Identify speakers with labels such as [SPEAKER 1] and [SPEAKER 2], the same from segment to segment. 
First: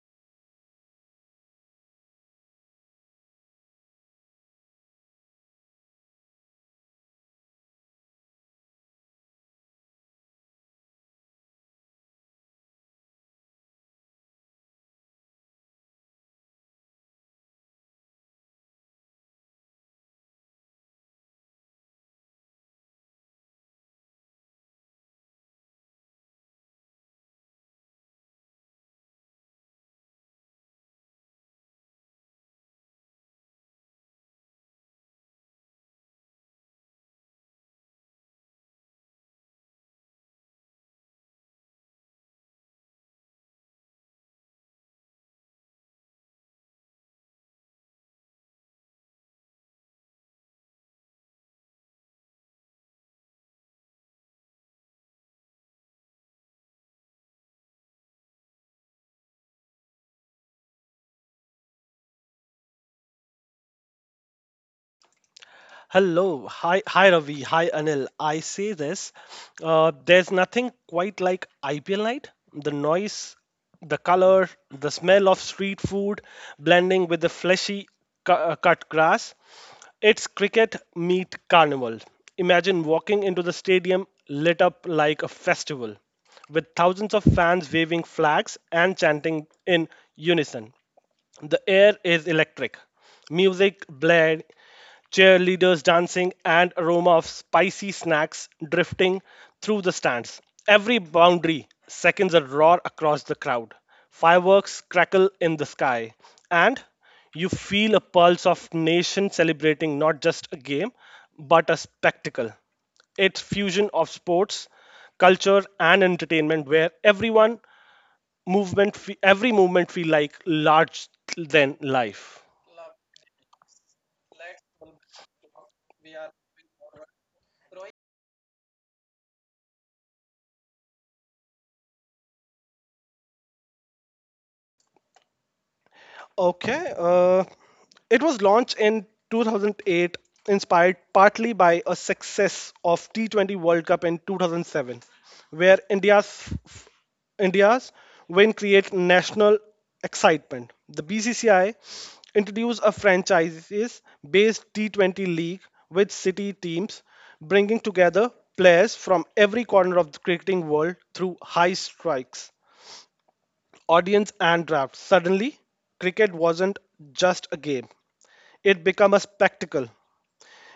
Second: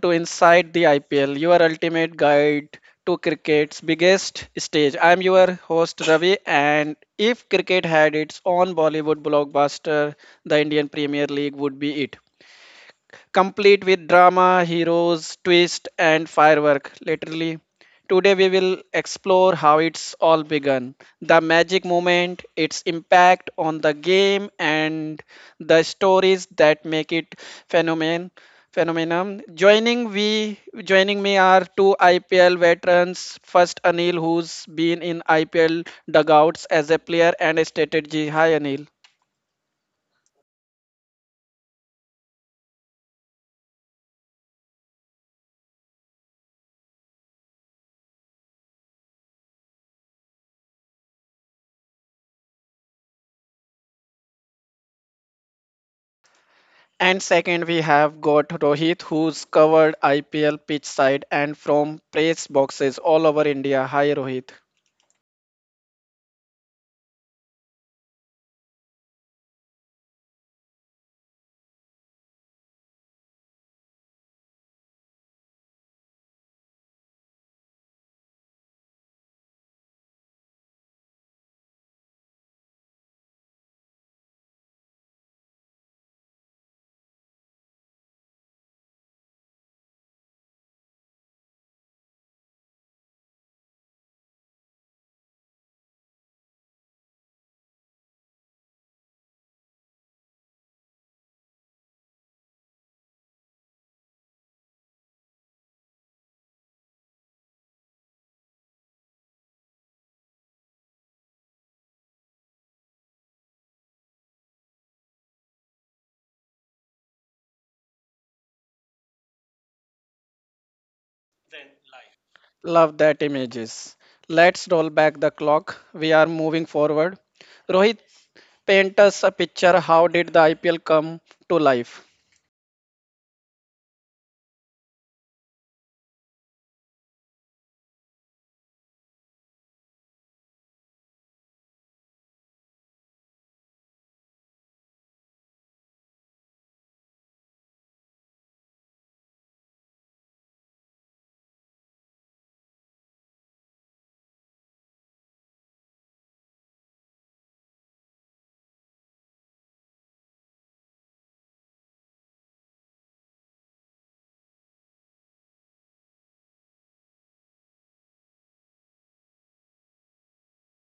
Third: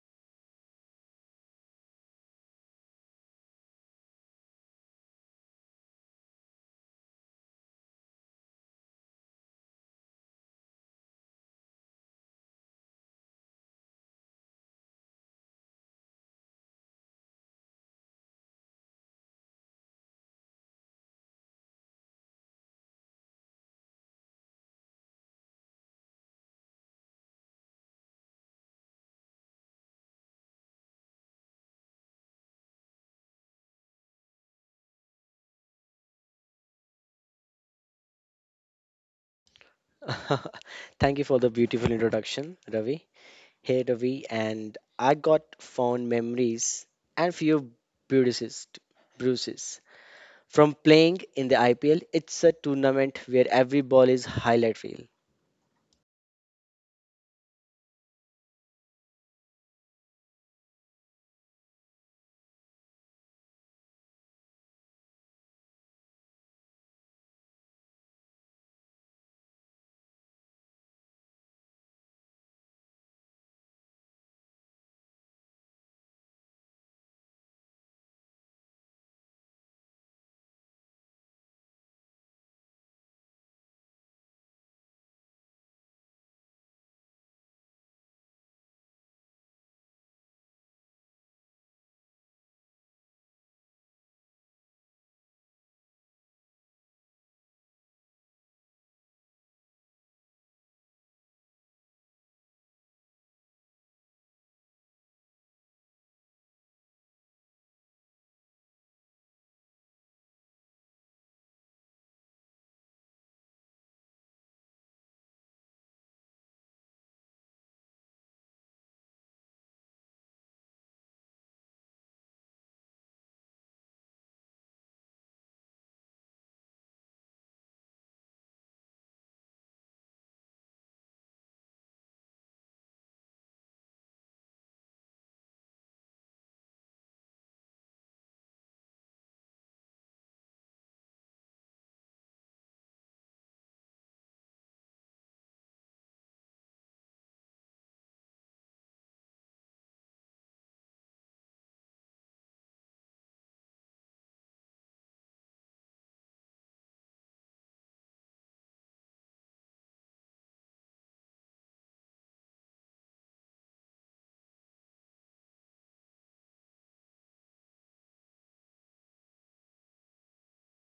[SPEAKER 1] to Inside the IPL, your ultimate guide to cricket's biggest stage. I'm your host Ravi, and if cricket had its own Bollywood blockbuster, the Indian Premier League would be it, complete with drama, heroes, twist, and firework. Literally, today we will explore how it's all begun, the magic moment, its impact on the game, and the stories that make it phenomenon. Phenomenon. Joining me are two IPL veterans. First, Anil, who's been in IPL dugouts as a player and a strategy. Hi, Anil.
[SPEAKER 2] Thank you for the beautiful introduction, Ravi. Hey, Ravi, and I got fond memories and few bruises, bruises from playing in the IPL. It's a tournament where every ball is highlight reel.
[SPEAKER 1] And second, we have got Rohit, who's covered IPL pitch side and from press boxes all over India. Hi, Rohit.
[SPEAKER 3] Hello, hi Ravi, hi Anil. I say this, there's nothing quite like IPL night. The noise, the color, the smell of street food blending with the fleshy cut grass. It's cricket meet carnival. Imagine walking into the stadium lit up like a festival, with thousands of fans waving flags and chanting in unison. The air is electric. Music, bled, cheerleaders dancing, and aroma of spicy snacks drifting through the stands. Every boundary seconds a roar across the crowd. Fireworks crackle in the sky, and you feel a pulse of nation celebrating not just a game, but a spectacle. It's fusion of sports, culture, and entertainment where everyone every movement feel like large than life.
[SPEAKER 1] Love that images. Let's roll back the clock. We are moving forward. Rohit, paint us a picture. How did the IPL come to life?
[SPEAKER 3] Okay. It was launched in 2008, inspired partly by a success of T20 World Cup in 2007, where India's win create national excitement. The BCCI introduced a franchises-based T20 league with city teams, bringing together players from every corner of the cricketing world through high strikes audience and draft. Suddenly, cricket wasn't just a game, it became a spectacle.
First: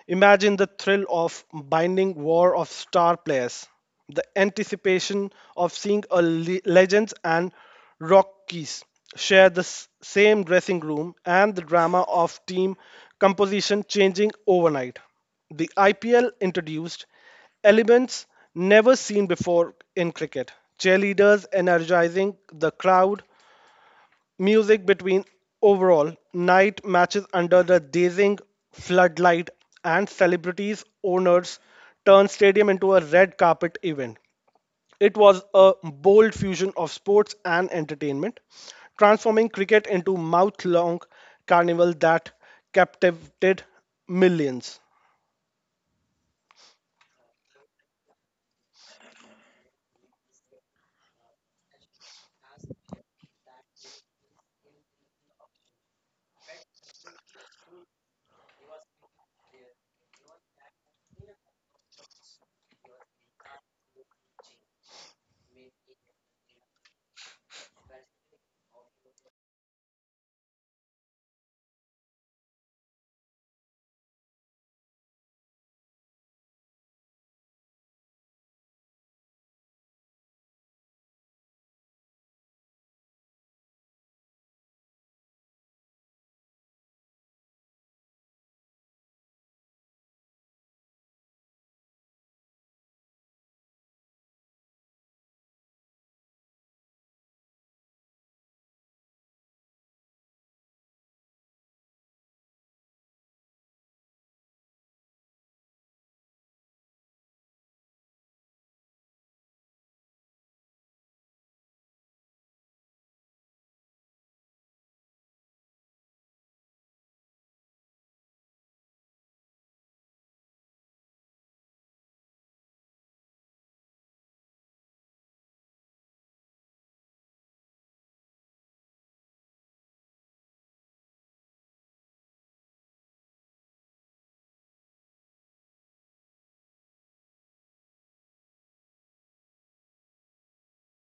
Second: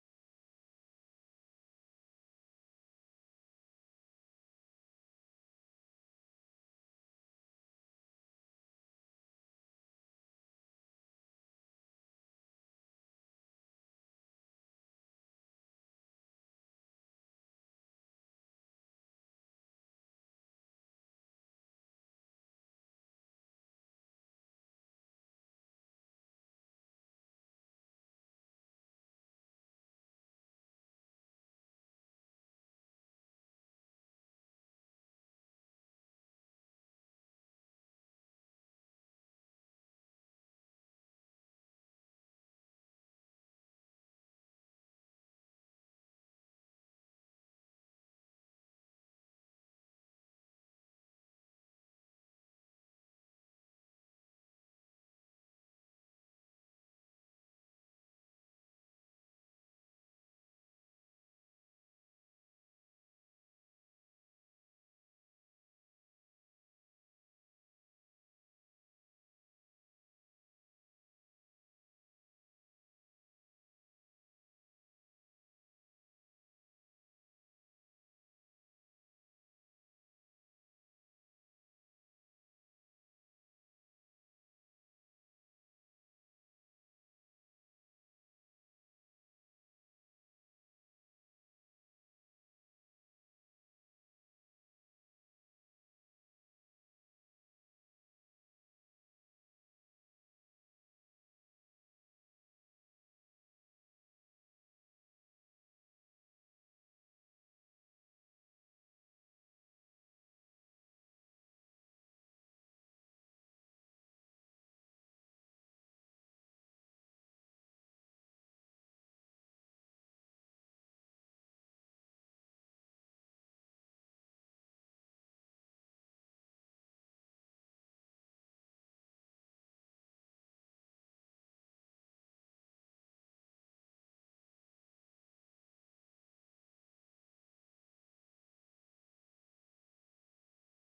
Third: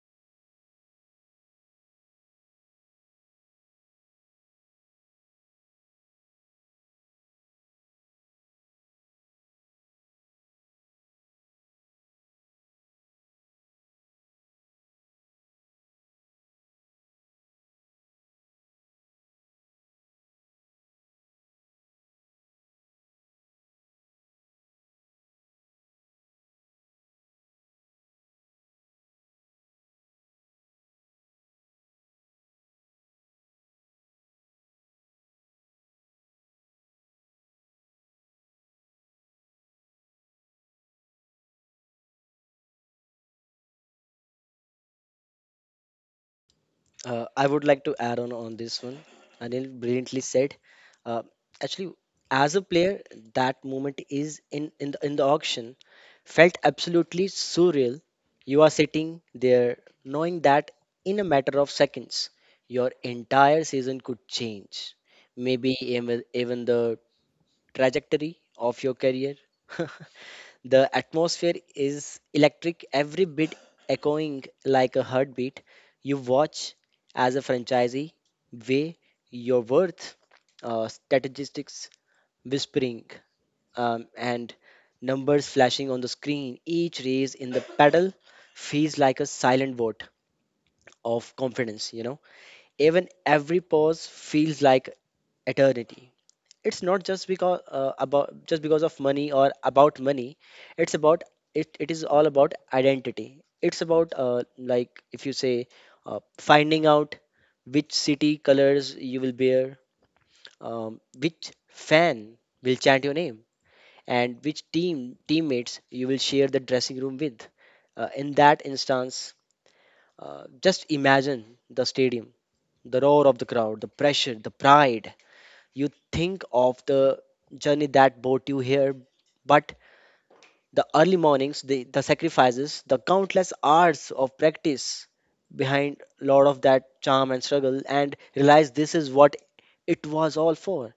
[SPEAKER 3] Imagine the thrill of binding war of star players, the anticipation of seeing legends and Rockies share the same dressing room, and the drama of team composition changing overnight. The IPL introduced elements never seen before in cricket: cheerleaders energizing the crowd, music between overall night matches under the dazing floodlight, and celebrities' owners turn stadium into a red carpet event. It was a bold fusion of sports and entertainment, transforming cricket into mouth long carnival that captivated millions.
[SPEAKER 2] I would like to add on this one. Anil brilliantly said. Uh, Actually, as a player, that moment is in the auction felt absolutely surreal. You are sitting there knowing that in a matter of seconds, your entire season could change. Maybe even the trajectory of your career. The atmosphere is electric, every bit echoing like a heartbeat. You watch as a franchisee weigh your worth, statistics whispering, and numbers flashing on the screen. Each raise in the pedal feels like a silent vote of confidence, you know. Even every pause feels like eternity. It's not just because about, just because of money or about money, it's about it is all about identity. It's about like if you say finding out which city colors you will bear, which fan will chant your name, and which teammates you will share the dressing room with. In that instance, just imagine the stadium, the roar of the crowd, the pressure, the pride. You think of the journey that brought you here, but the early mornings, the sacrifices, the countless hours of practice behind a lot of that charm and struggle, and realize this is what it was all for.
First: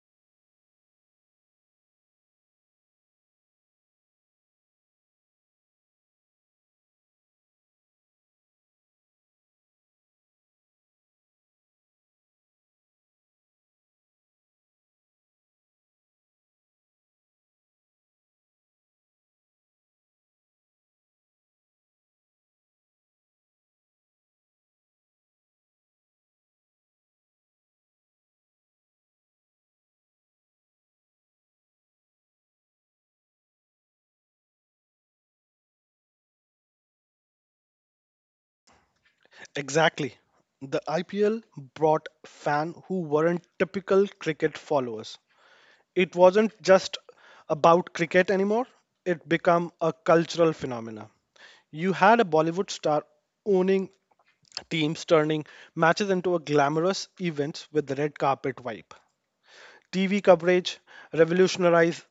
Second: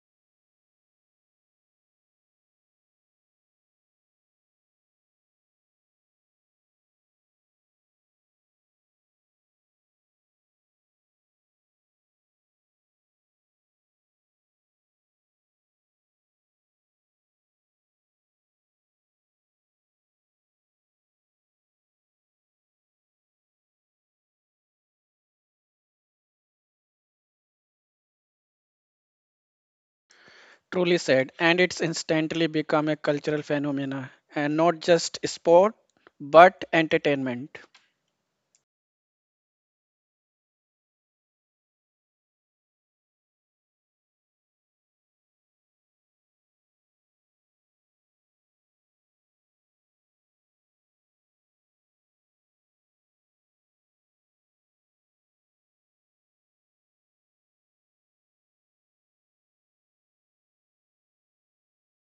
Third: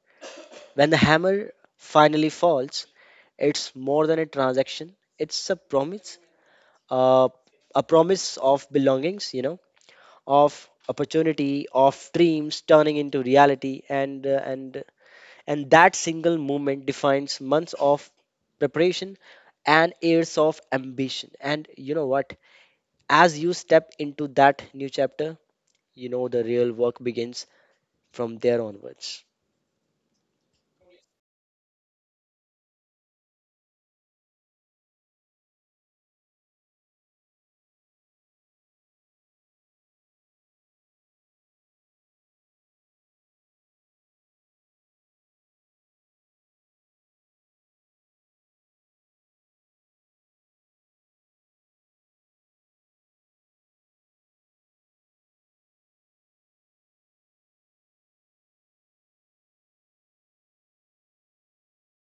[SPEAKER 2] When the hammer finally falls, it's more than a transaction, it's uh, a promise of belongings, you know, of opportunity, of dreams turning into reality. And that single moment defines months of preparation and years of ambition. And you know what, as you step into that new chapter, you know the real work begins from there onwards.
[SPEAKER 1] Truly said, and it's instantly become a cultural phenomena, and not just sport, but entertainment.
[SPEAKER 3] Exactly. The IPL brought fans who weren't typical cricket followers. It wasn't just about cricket anymore, it became a cultural phenomenon. You had a Bollywood star owning teams, turning matches into a glamorous events with the red carpet vibe. TV coverage revolutionized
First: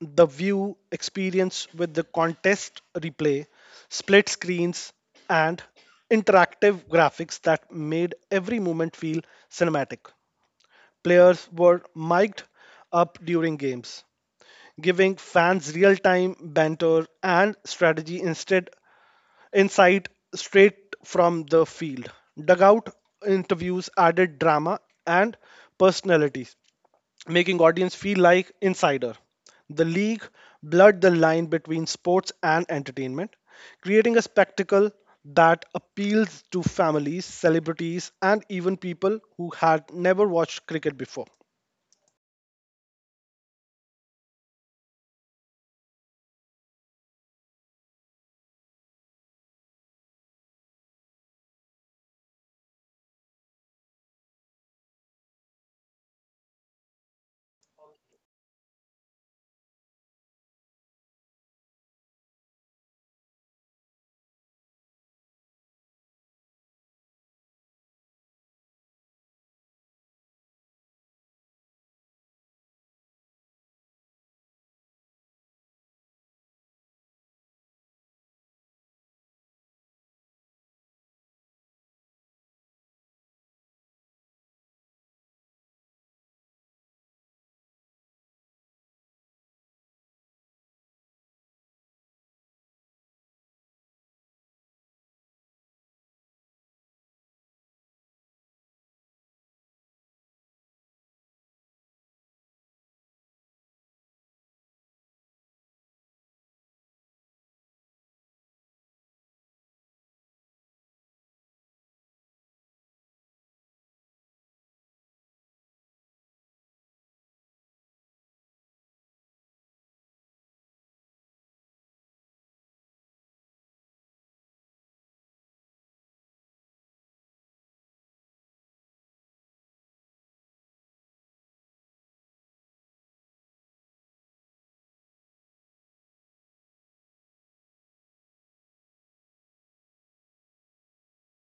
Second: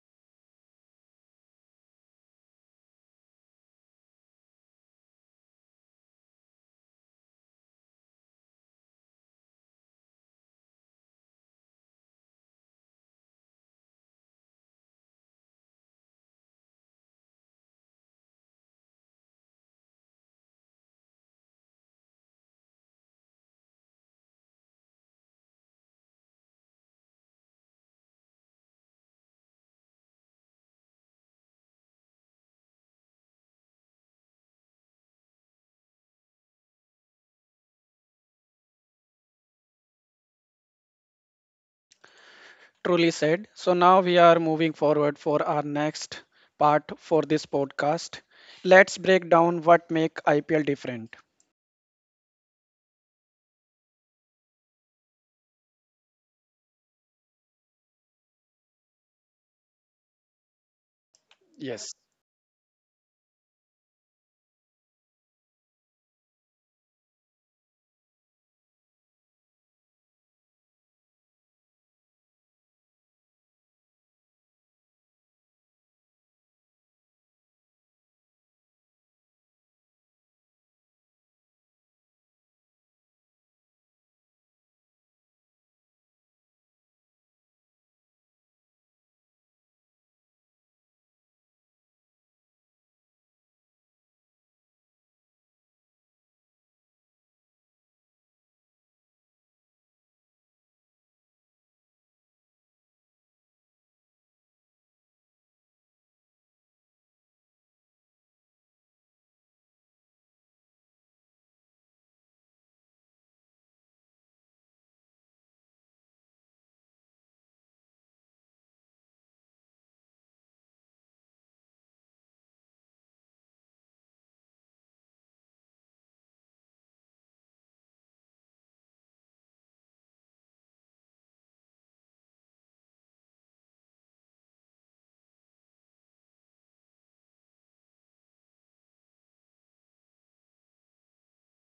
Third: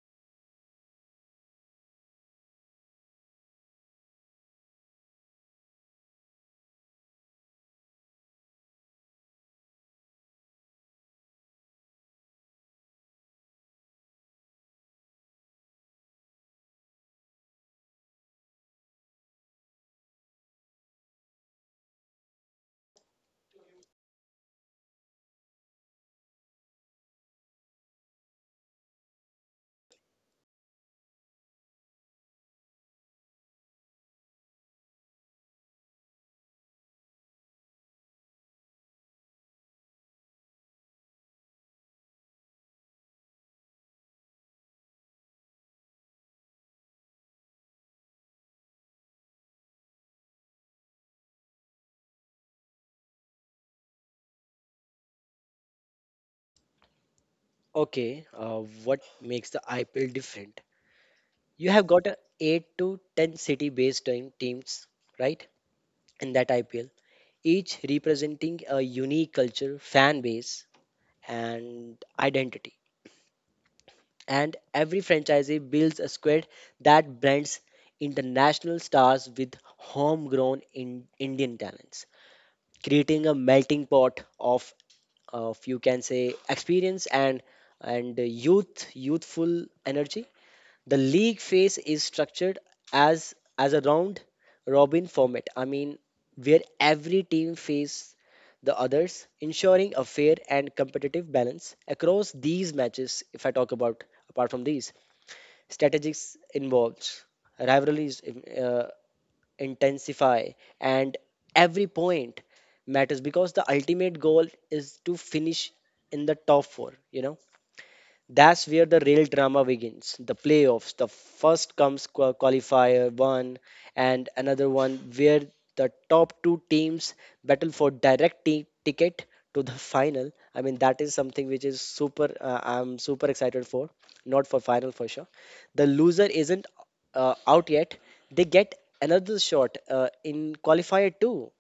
[SPEAKER 3] the view experience with the contest replay, split screens, and interactive graphics that made every moment feel cinematic. Players were mic'd up during games, giving fans real time banter and strategy instead insight straight from the field. Dugout interviews added drama and personalities, making audience feel like insider. The league blurred the line between sports and entertainment, creating a spectacle that appeals to families, celebrities, and even people who had never watched cricket before.
[SPEAKER 1] Truly said. So now we are moving forward for our next part for this podcast. Let's break down what make IPL different.
[SPEAKER 2] Okay. What makes the IPL different? You have
[SPEAKER 1] Yes.
[SPEAKER 2] got a 8 to 10 city based teams, right, in that IPL, each representing a unique culture, fan base, and identity. And every franchisee builds a squad that blends international stars with homegrown in Indian talents, creating a melting pot of you can say experience and youthful energy. The league phase is structured as a round robin format. I mean, where every team faces the others, ensuring a fair and competitive balance across these matches. If I talk about apart from these. Strategies involves rivalries intensify, and every point matters because the ultimate goal is to finish in the top four, you know. That's where the real drama begins. The playoffs. The first comes qualifier one and another one where the top two teams battle for direct ticket to the final. I mean that is something which is super I'm super excited for. Not for final for sure. The loser isn't out yet. They get another shot in qualifier two.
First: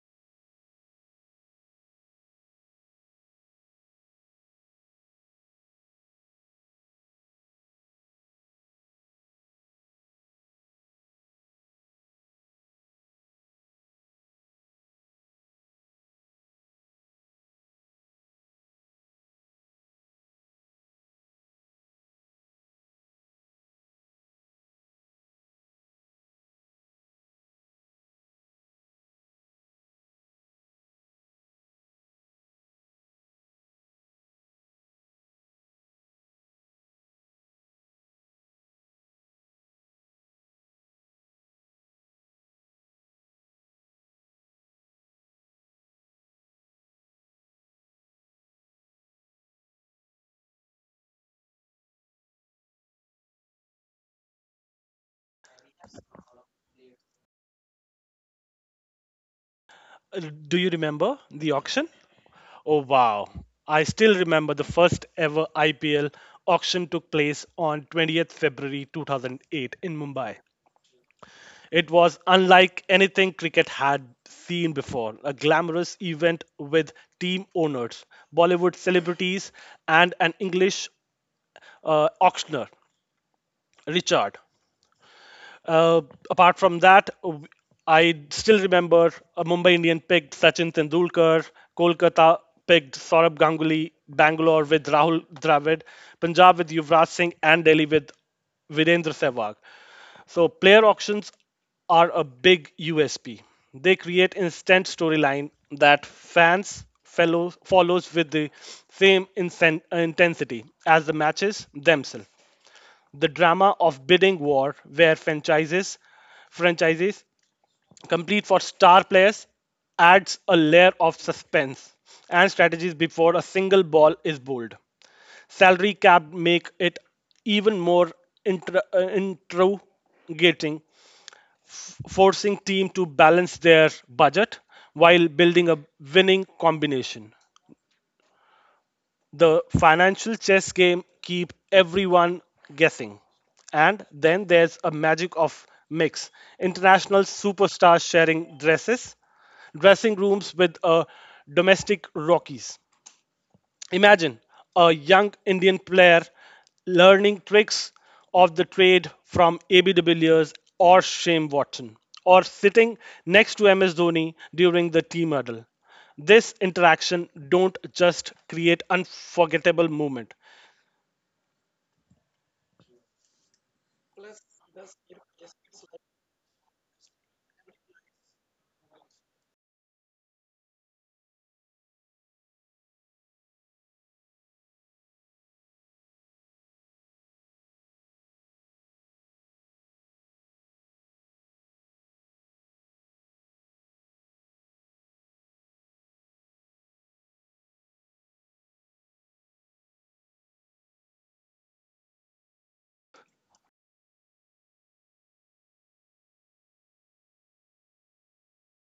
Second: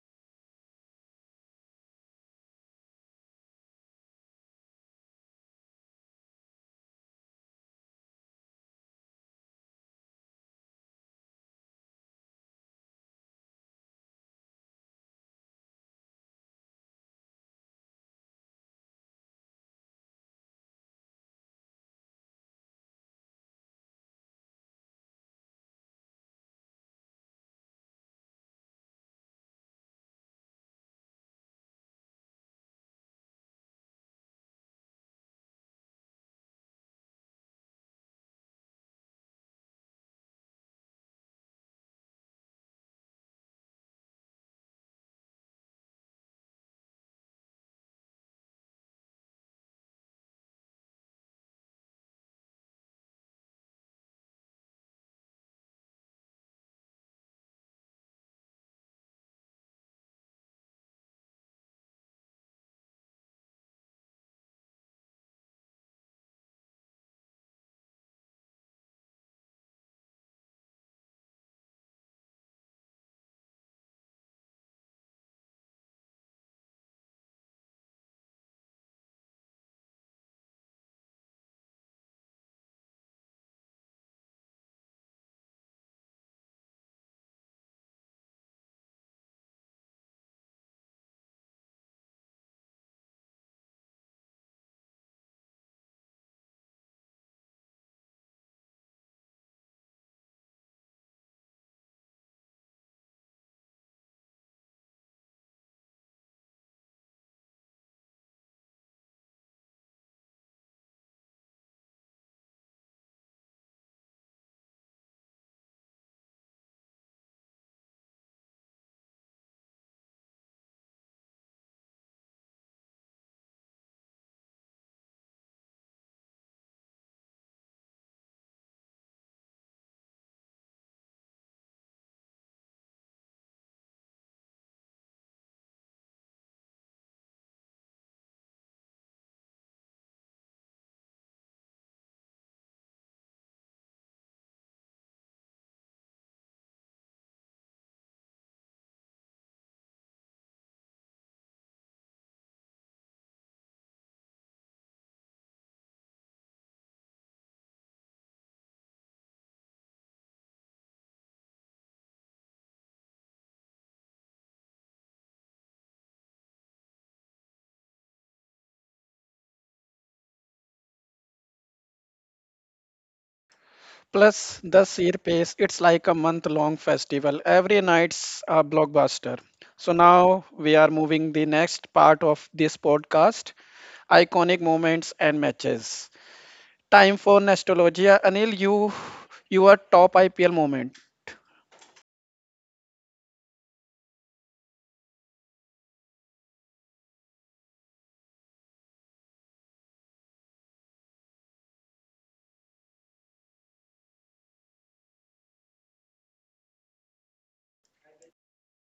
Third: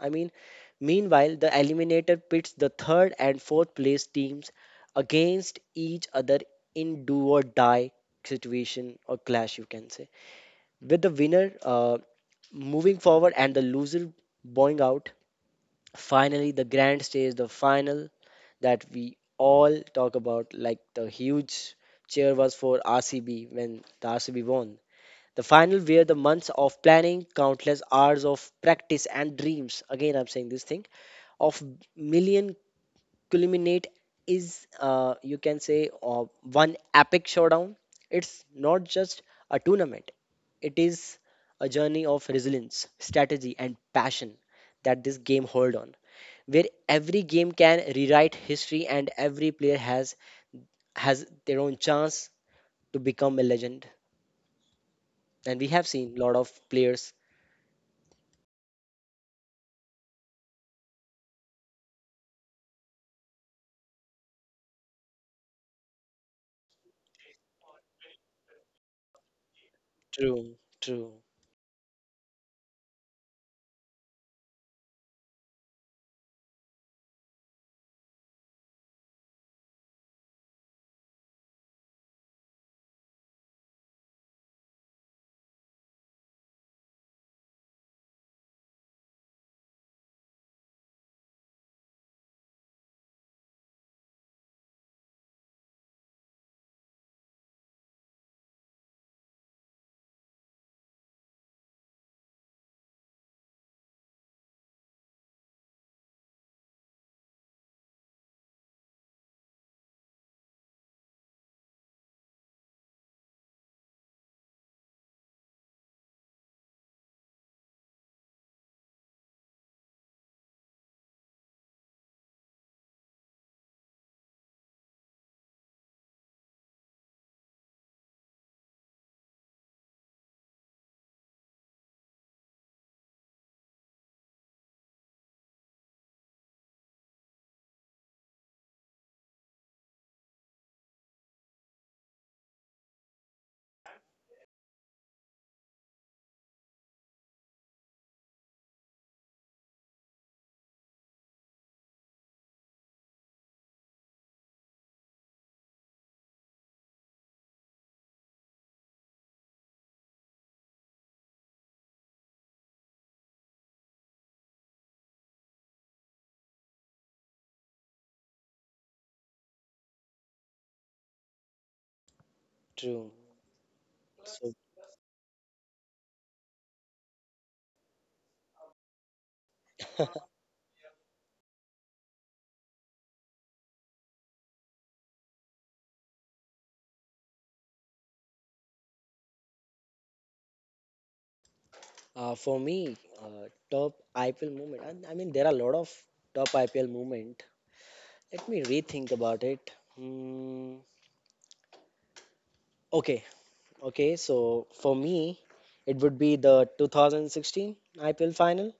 [SPEAKER 2] I mean, meanwhile, the eliminator pits the third and fourth place teams against each other in do or die situation or clash, you can say. With the winner moving forward and the loser bowing out, finally, the grand stage, the final that we all talk about, like the huge cheer was for RCB when the RCB won. The final where the months of planning, countless hours of practice and dreams, again I'm saying this thing, of million culminate is you can say one epic showdown. It's not just a tournament. It is a journey of resilience, strategy and passion that this game hold on. Where every game can rewrite history and every player has their own chance to become a legend. And we have seen a lot of players.
[SPEAKER 3] Uh, Do you remember the auction? Oh, wow. I still remember the first ever IPL auction took place on 20th February 2008 in Mumbai.
[SPEAKER 2] True, true,
[SPEAKER 3] It was unlike anything cricket had seen before a glamorous event with team owners, Bollywood celebrities, and an English auctioneer, Richard. Uh, apart from that, I still remember a Mumbai Indian picked Sachin Tendulkar, Kolkata picked Saurabh Ganguly, Bangalore with Rahul Dravid, Punjab with Yuvraj Singh, and Delhi with Virendra Sehwag. So player auctions are a big USP. They create instant storyline that fans fellows follows with the same intensity as the matches themselves. The drama of bidding war where franchises complete for star players adds a layer of suspense and strategies before a single ball is bowled. Salary cap make it even more interrogating, forcing team to balance their budget while building a winning combination. The financial chess game keep everyone guessing. And then there's a magic of mix. International superstars sharing dressing rooms with domestic rockies. Imagine a young Indian player learning tricks of the trade from AB de Villiers or Shane Watson, or sitting next to MS Dhoni during the team huddle. This interaction don't just create unforgettable moment.
[SPEAKER 2] true. So
[SPEAKER 1] Plus the sheer pace, it's like a month-long festival. Every night's a blockbuster. So now we are moving the next part of this podcast, iconic moments and matches. Time for nostalgia. Anil, you your top IPL moment.
[SPEAKER 2] for me, top IPL moment. And I mean, there are a lot of top IPL moment. Let me rethink about it. Hmm. Okay, okay. So for me, it would be the 2016 IPL final.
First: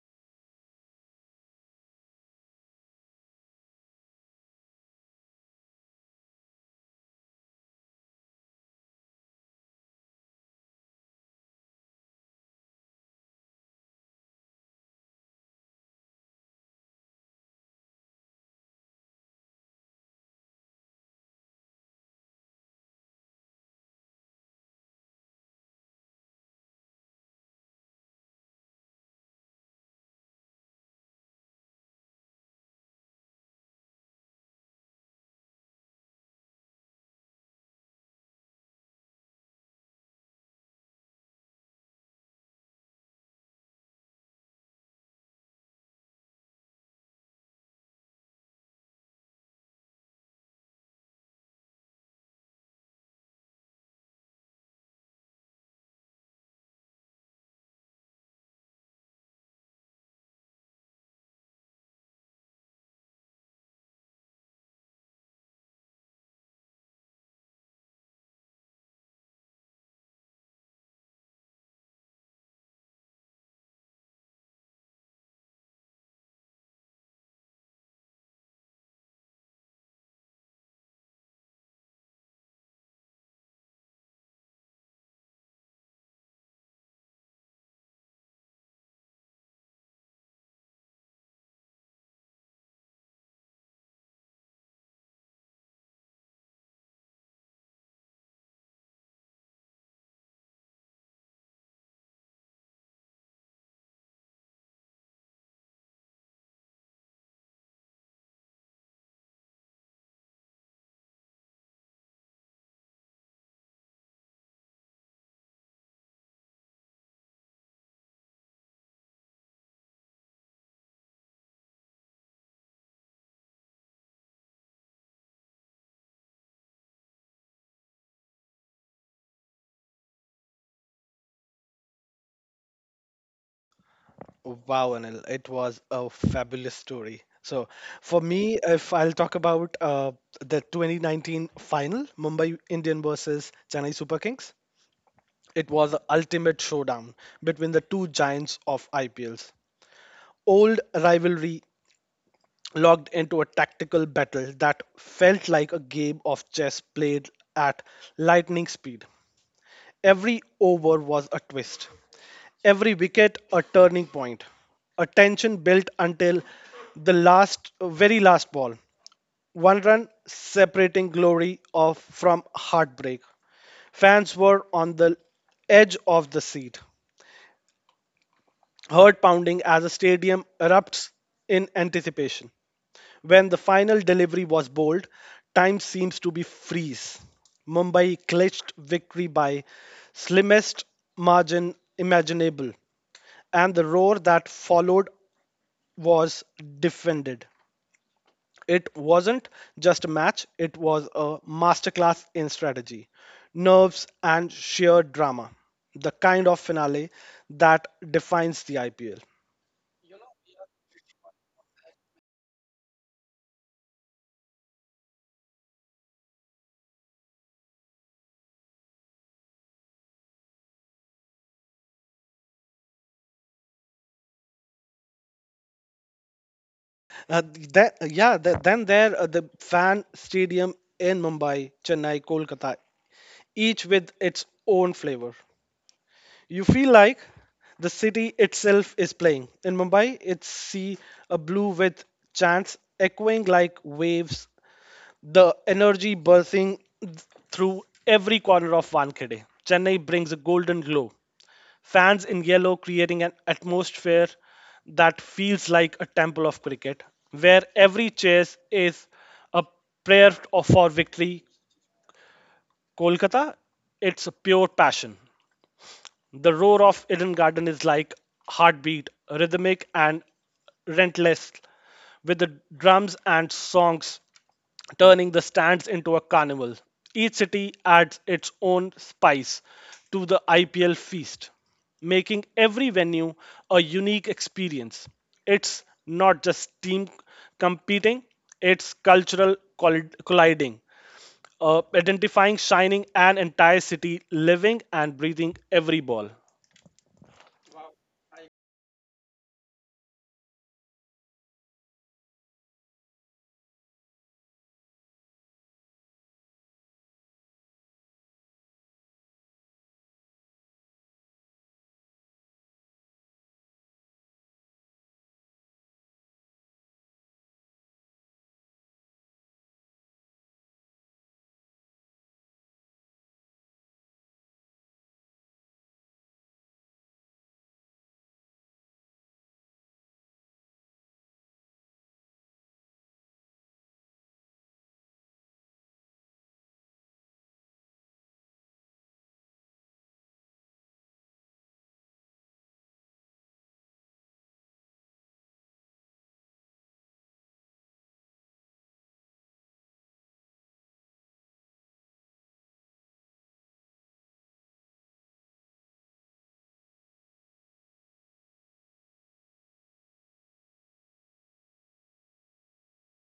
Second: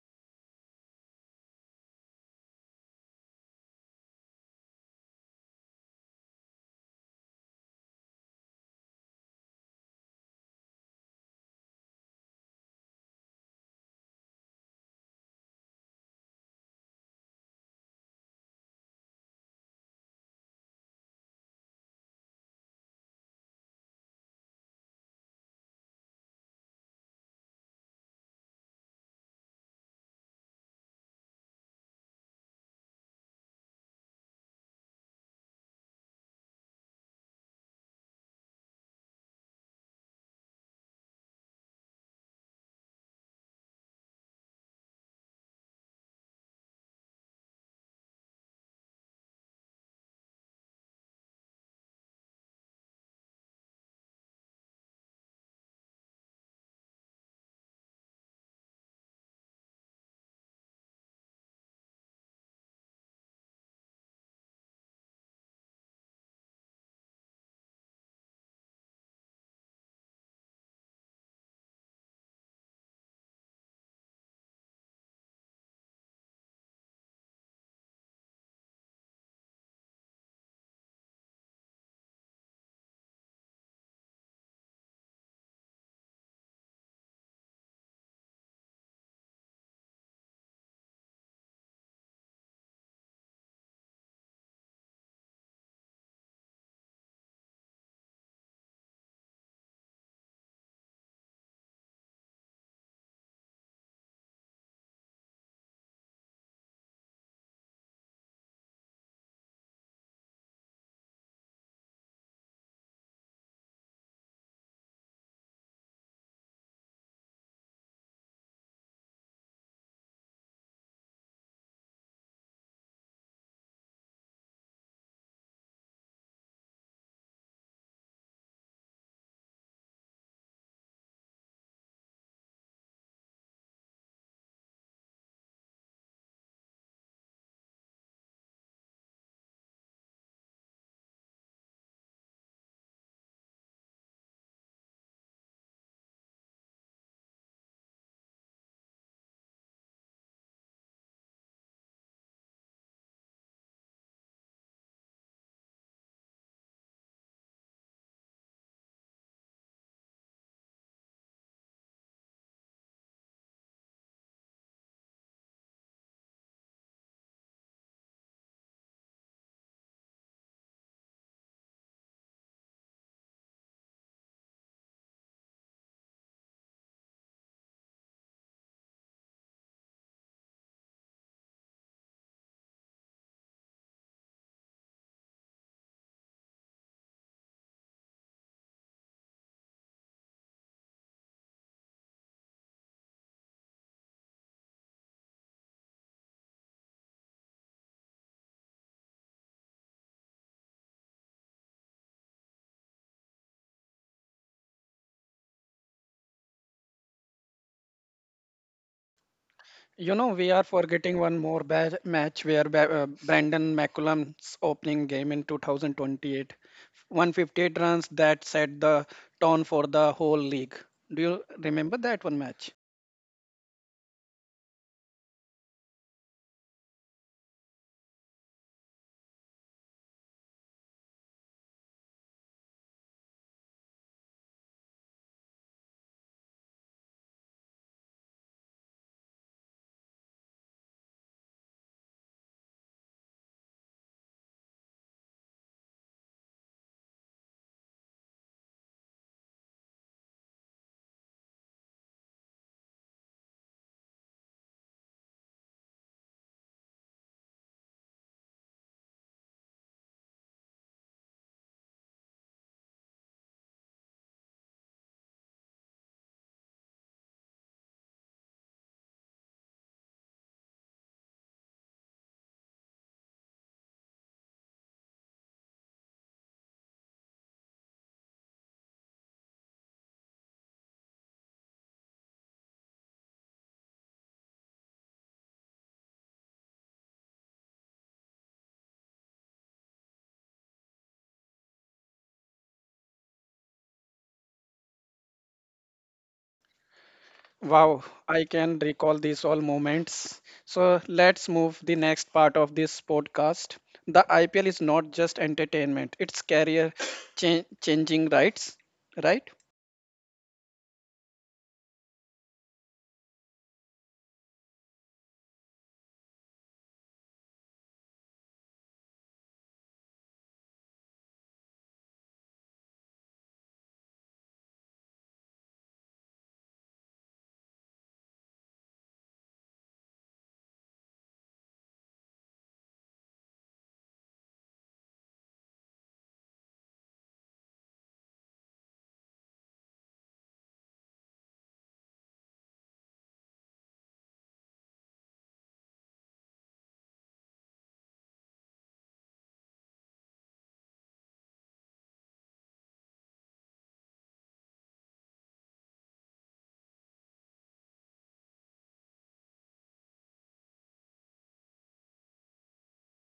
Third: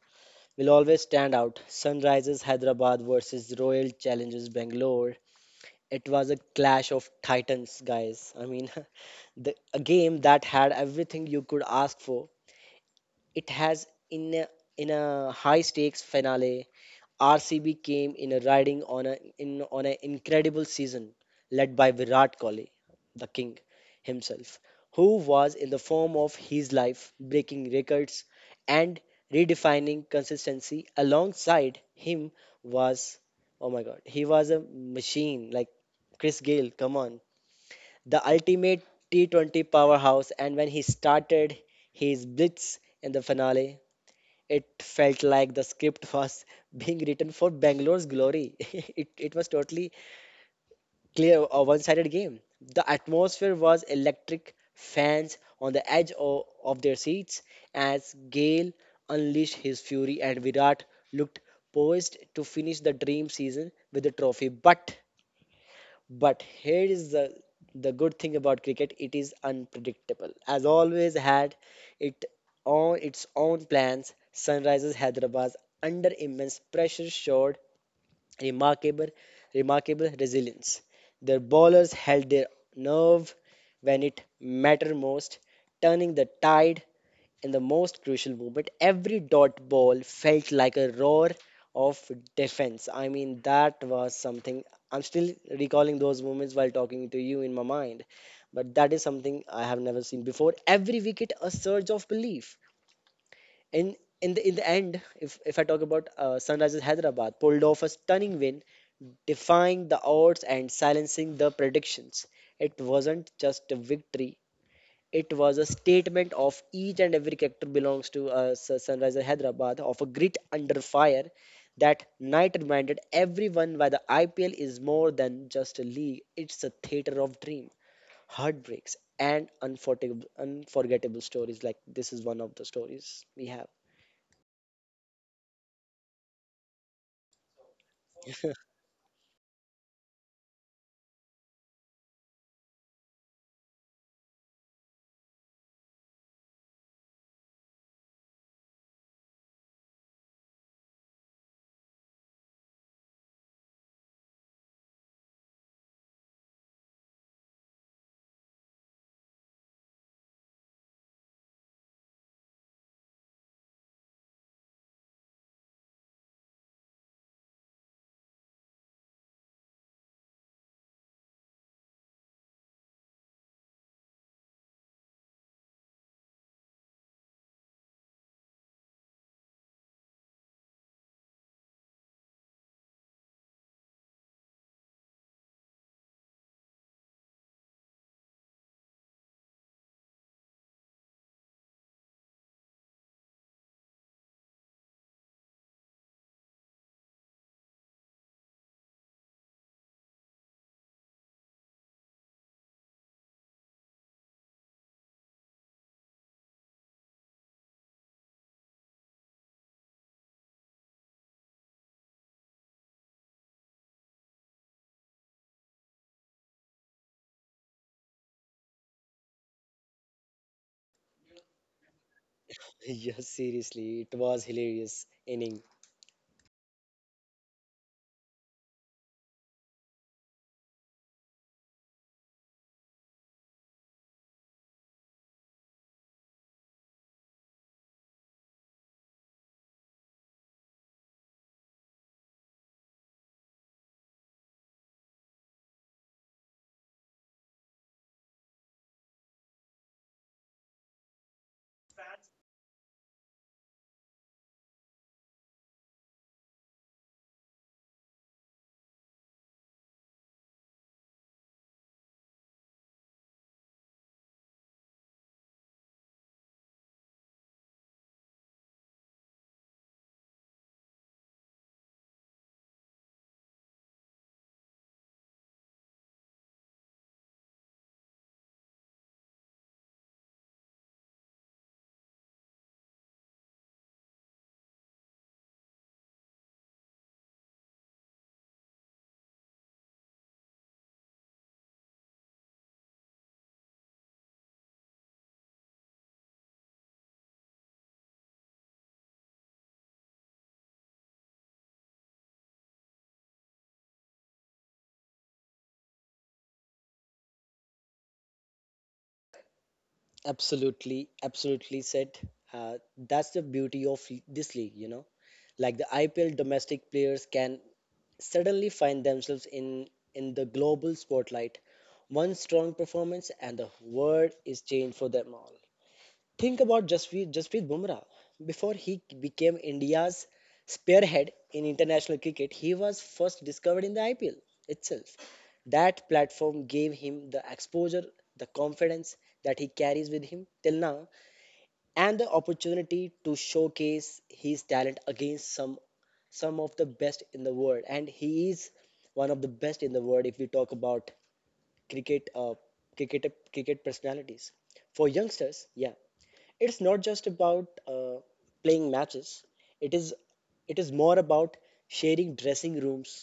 [SPEAKER 2] Will always stand out. Sunrisers Hyderabad versus Royal Challengers Bangalore. It was a clash of titans, guys. I mean, a game that had everything you could ask for. It has in a high stakes finale. RCB came in a riding on a in on an incredible season led by Virat Kohli, the king himself, who was in the form of his life, breaking records and redefining consistency. Alongside him was, oh my god, he was a machine like Chris Gale. Come on, the ultimate T20 powerhouse, and when he started his blitz in the finale, it felt like the script was being written for Bangalore's glory. It was totally clear, a one sided game. The atmosphere was electric, fans on the edge of their seats as Gale unleashed his fury and Virat looked poised to finish the dream season with a trophy. But here is the good thing about cricket, it is unpredictable. As always had it on its own plans, Sunrisers Hyderabad under immense pressure showed remarkable remarkable resilience. Their bowlers held their nerve when it mattered most, turning the tide in the most crucial moment, every dot ball felt like a roar of defense. I mean, that was something. I'm still recalling those moments while talking to you in my mind. But that is something I have never seen before. Every wicket, a surge of belief. In in the end, if I talk about Sunrisers Hyderabad, pulled off a stunning win, defying the odds and silencing the predictions. It wasn't just a victory; it was a statement of each and every character belongs to Sunrisers Hyderabad of a grit under fire. That night reminded everyone why the IPL is more than just a league. It's a theater of dream, heartbreaks, and unforgettable stories. Like this is one of the stories we have.
[SPEAKER 3] Wow, Anil, it was a fabulous story. So, for me, if I'll talk about the 2019 final, Mumbai Indian versus Chennai Super Kings, it was the ultimate showdown between the two giants of IPLs. Old rivalry logged into a tactical battle that felt like a game of chess played at lightning speed. Every over was a twist, every wicket a turning point, a tension built until the last, very last ball. One run separating glory of from heartbreak. Fans were on the edge of the seat, heart pounding as a stadium erupts in anticipation. When the final delivery was bowled, time seems to be freeze. Mumbai clinched victory by slimmest margin imaginable, and the roar that followed was defended. It wasn't just a match, it was a masterclass in strategy, nerves, and sheer drama. The kind of finale that defines the IPL.
[SPEAKER 1] You know, we are forgetting one more bad match where Brandon McCullum's opening game in 2028, 158 runs that set the tone for the whole league. Do you remember that one match?
[SPEAKER 2] Yes, seriously, it was hilarious inning.
[SPEAKER 3] Uh, that, yeah, th then there the fan stadium in Mumbai, Chennai, Kolkata, each with its own flavor. You feel like the city itself is playing. In Mumbai, it's sea a blue with chants echoing like waves, the energy bursting through every corner of Wankhede. Chennai brings a golden glow. Fans in yellow creating an atmosphere that feels like a temple of cricket, where every chase is a for victory. Kolkata, it's a pure passion. The roar of Eden Garden is like heartbeat, rhythmic and relentless, with the drums and songs turning the stands into a carnival. Each city adds its own spice to the IPL feast, making every venue a unique experience. It's not just team competing, it's cultural colliding, identifying, shining an entire city, living and breathing every ball.
[SPEAKER 1] Wow, I can recall these all moments. So let's move the next part of this podcast. The IPL is not just entertainment; it's career changing rights, right?
[SPEAKER 2] Absolutely, absolutely said. That's the beauty of this league, you know. Like the IPL, domestic players can suddenly find themselves in the global spotlight. One strong performance and the world is changed for them all. Think about Jasprit Bumrah. Before he became India's spearhead in international cricket, he was first discovered in the IPL itself. That platform gave him the exposure, the confidence that he carries with him till now, and the opportunity to showcase his talent against some of the best in the world. And he is one of the best in the world if we talk about cricket, uh, cricket personalities. For youngsters, yeah, it's not just about playing matches, it is it is more about sharing dressing rooms,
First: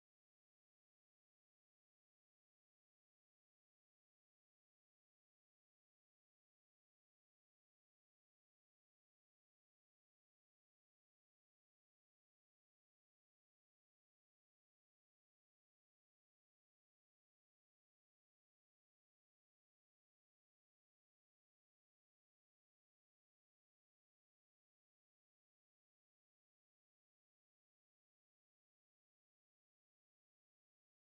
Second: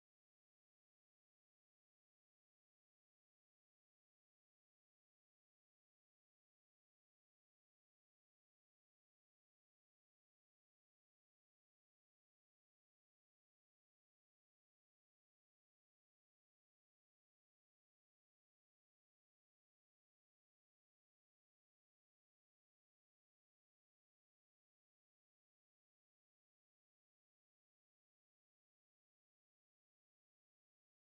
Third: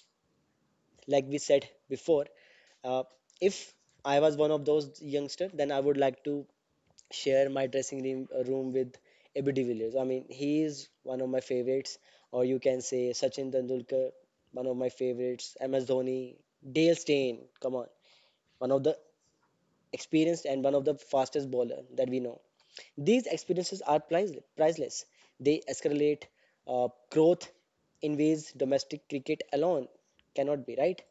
[SPEAKER 2] like we said before. uh, if I was one of those youngster, then I would like to share my dressing room with AB de Villiers. I mean he is one of my favorites, or you can say Sachin Tendulkar, one of my favorites, MS Dhoni, Dale Steyn, come on, one of the experienced and one of the fastest bowler that we know. These experiences are priceless. Priceless. They escalate growth in ways domestic cricket alone cannot be, right?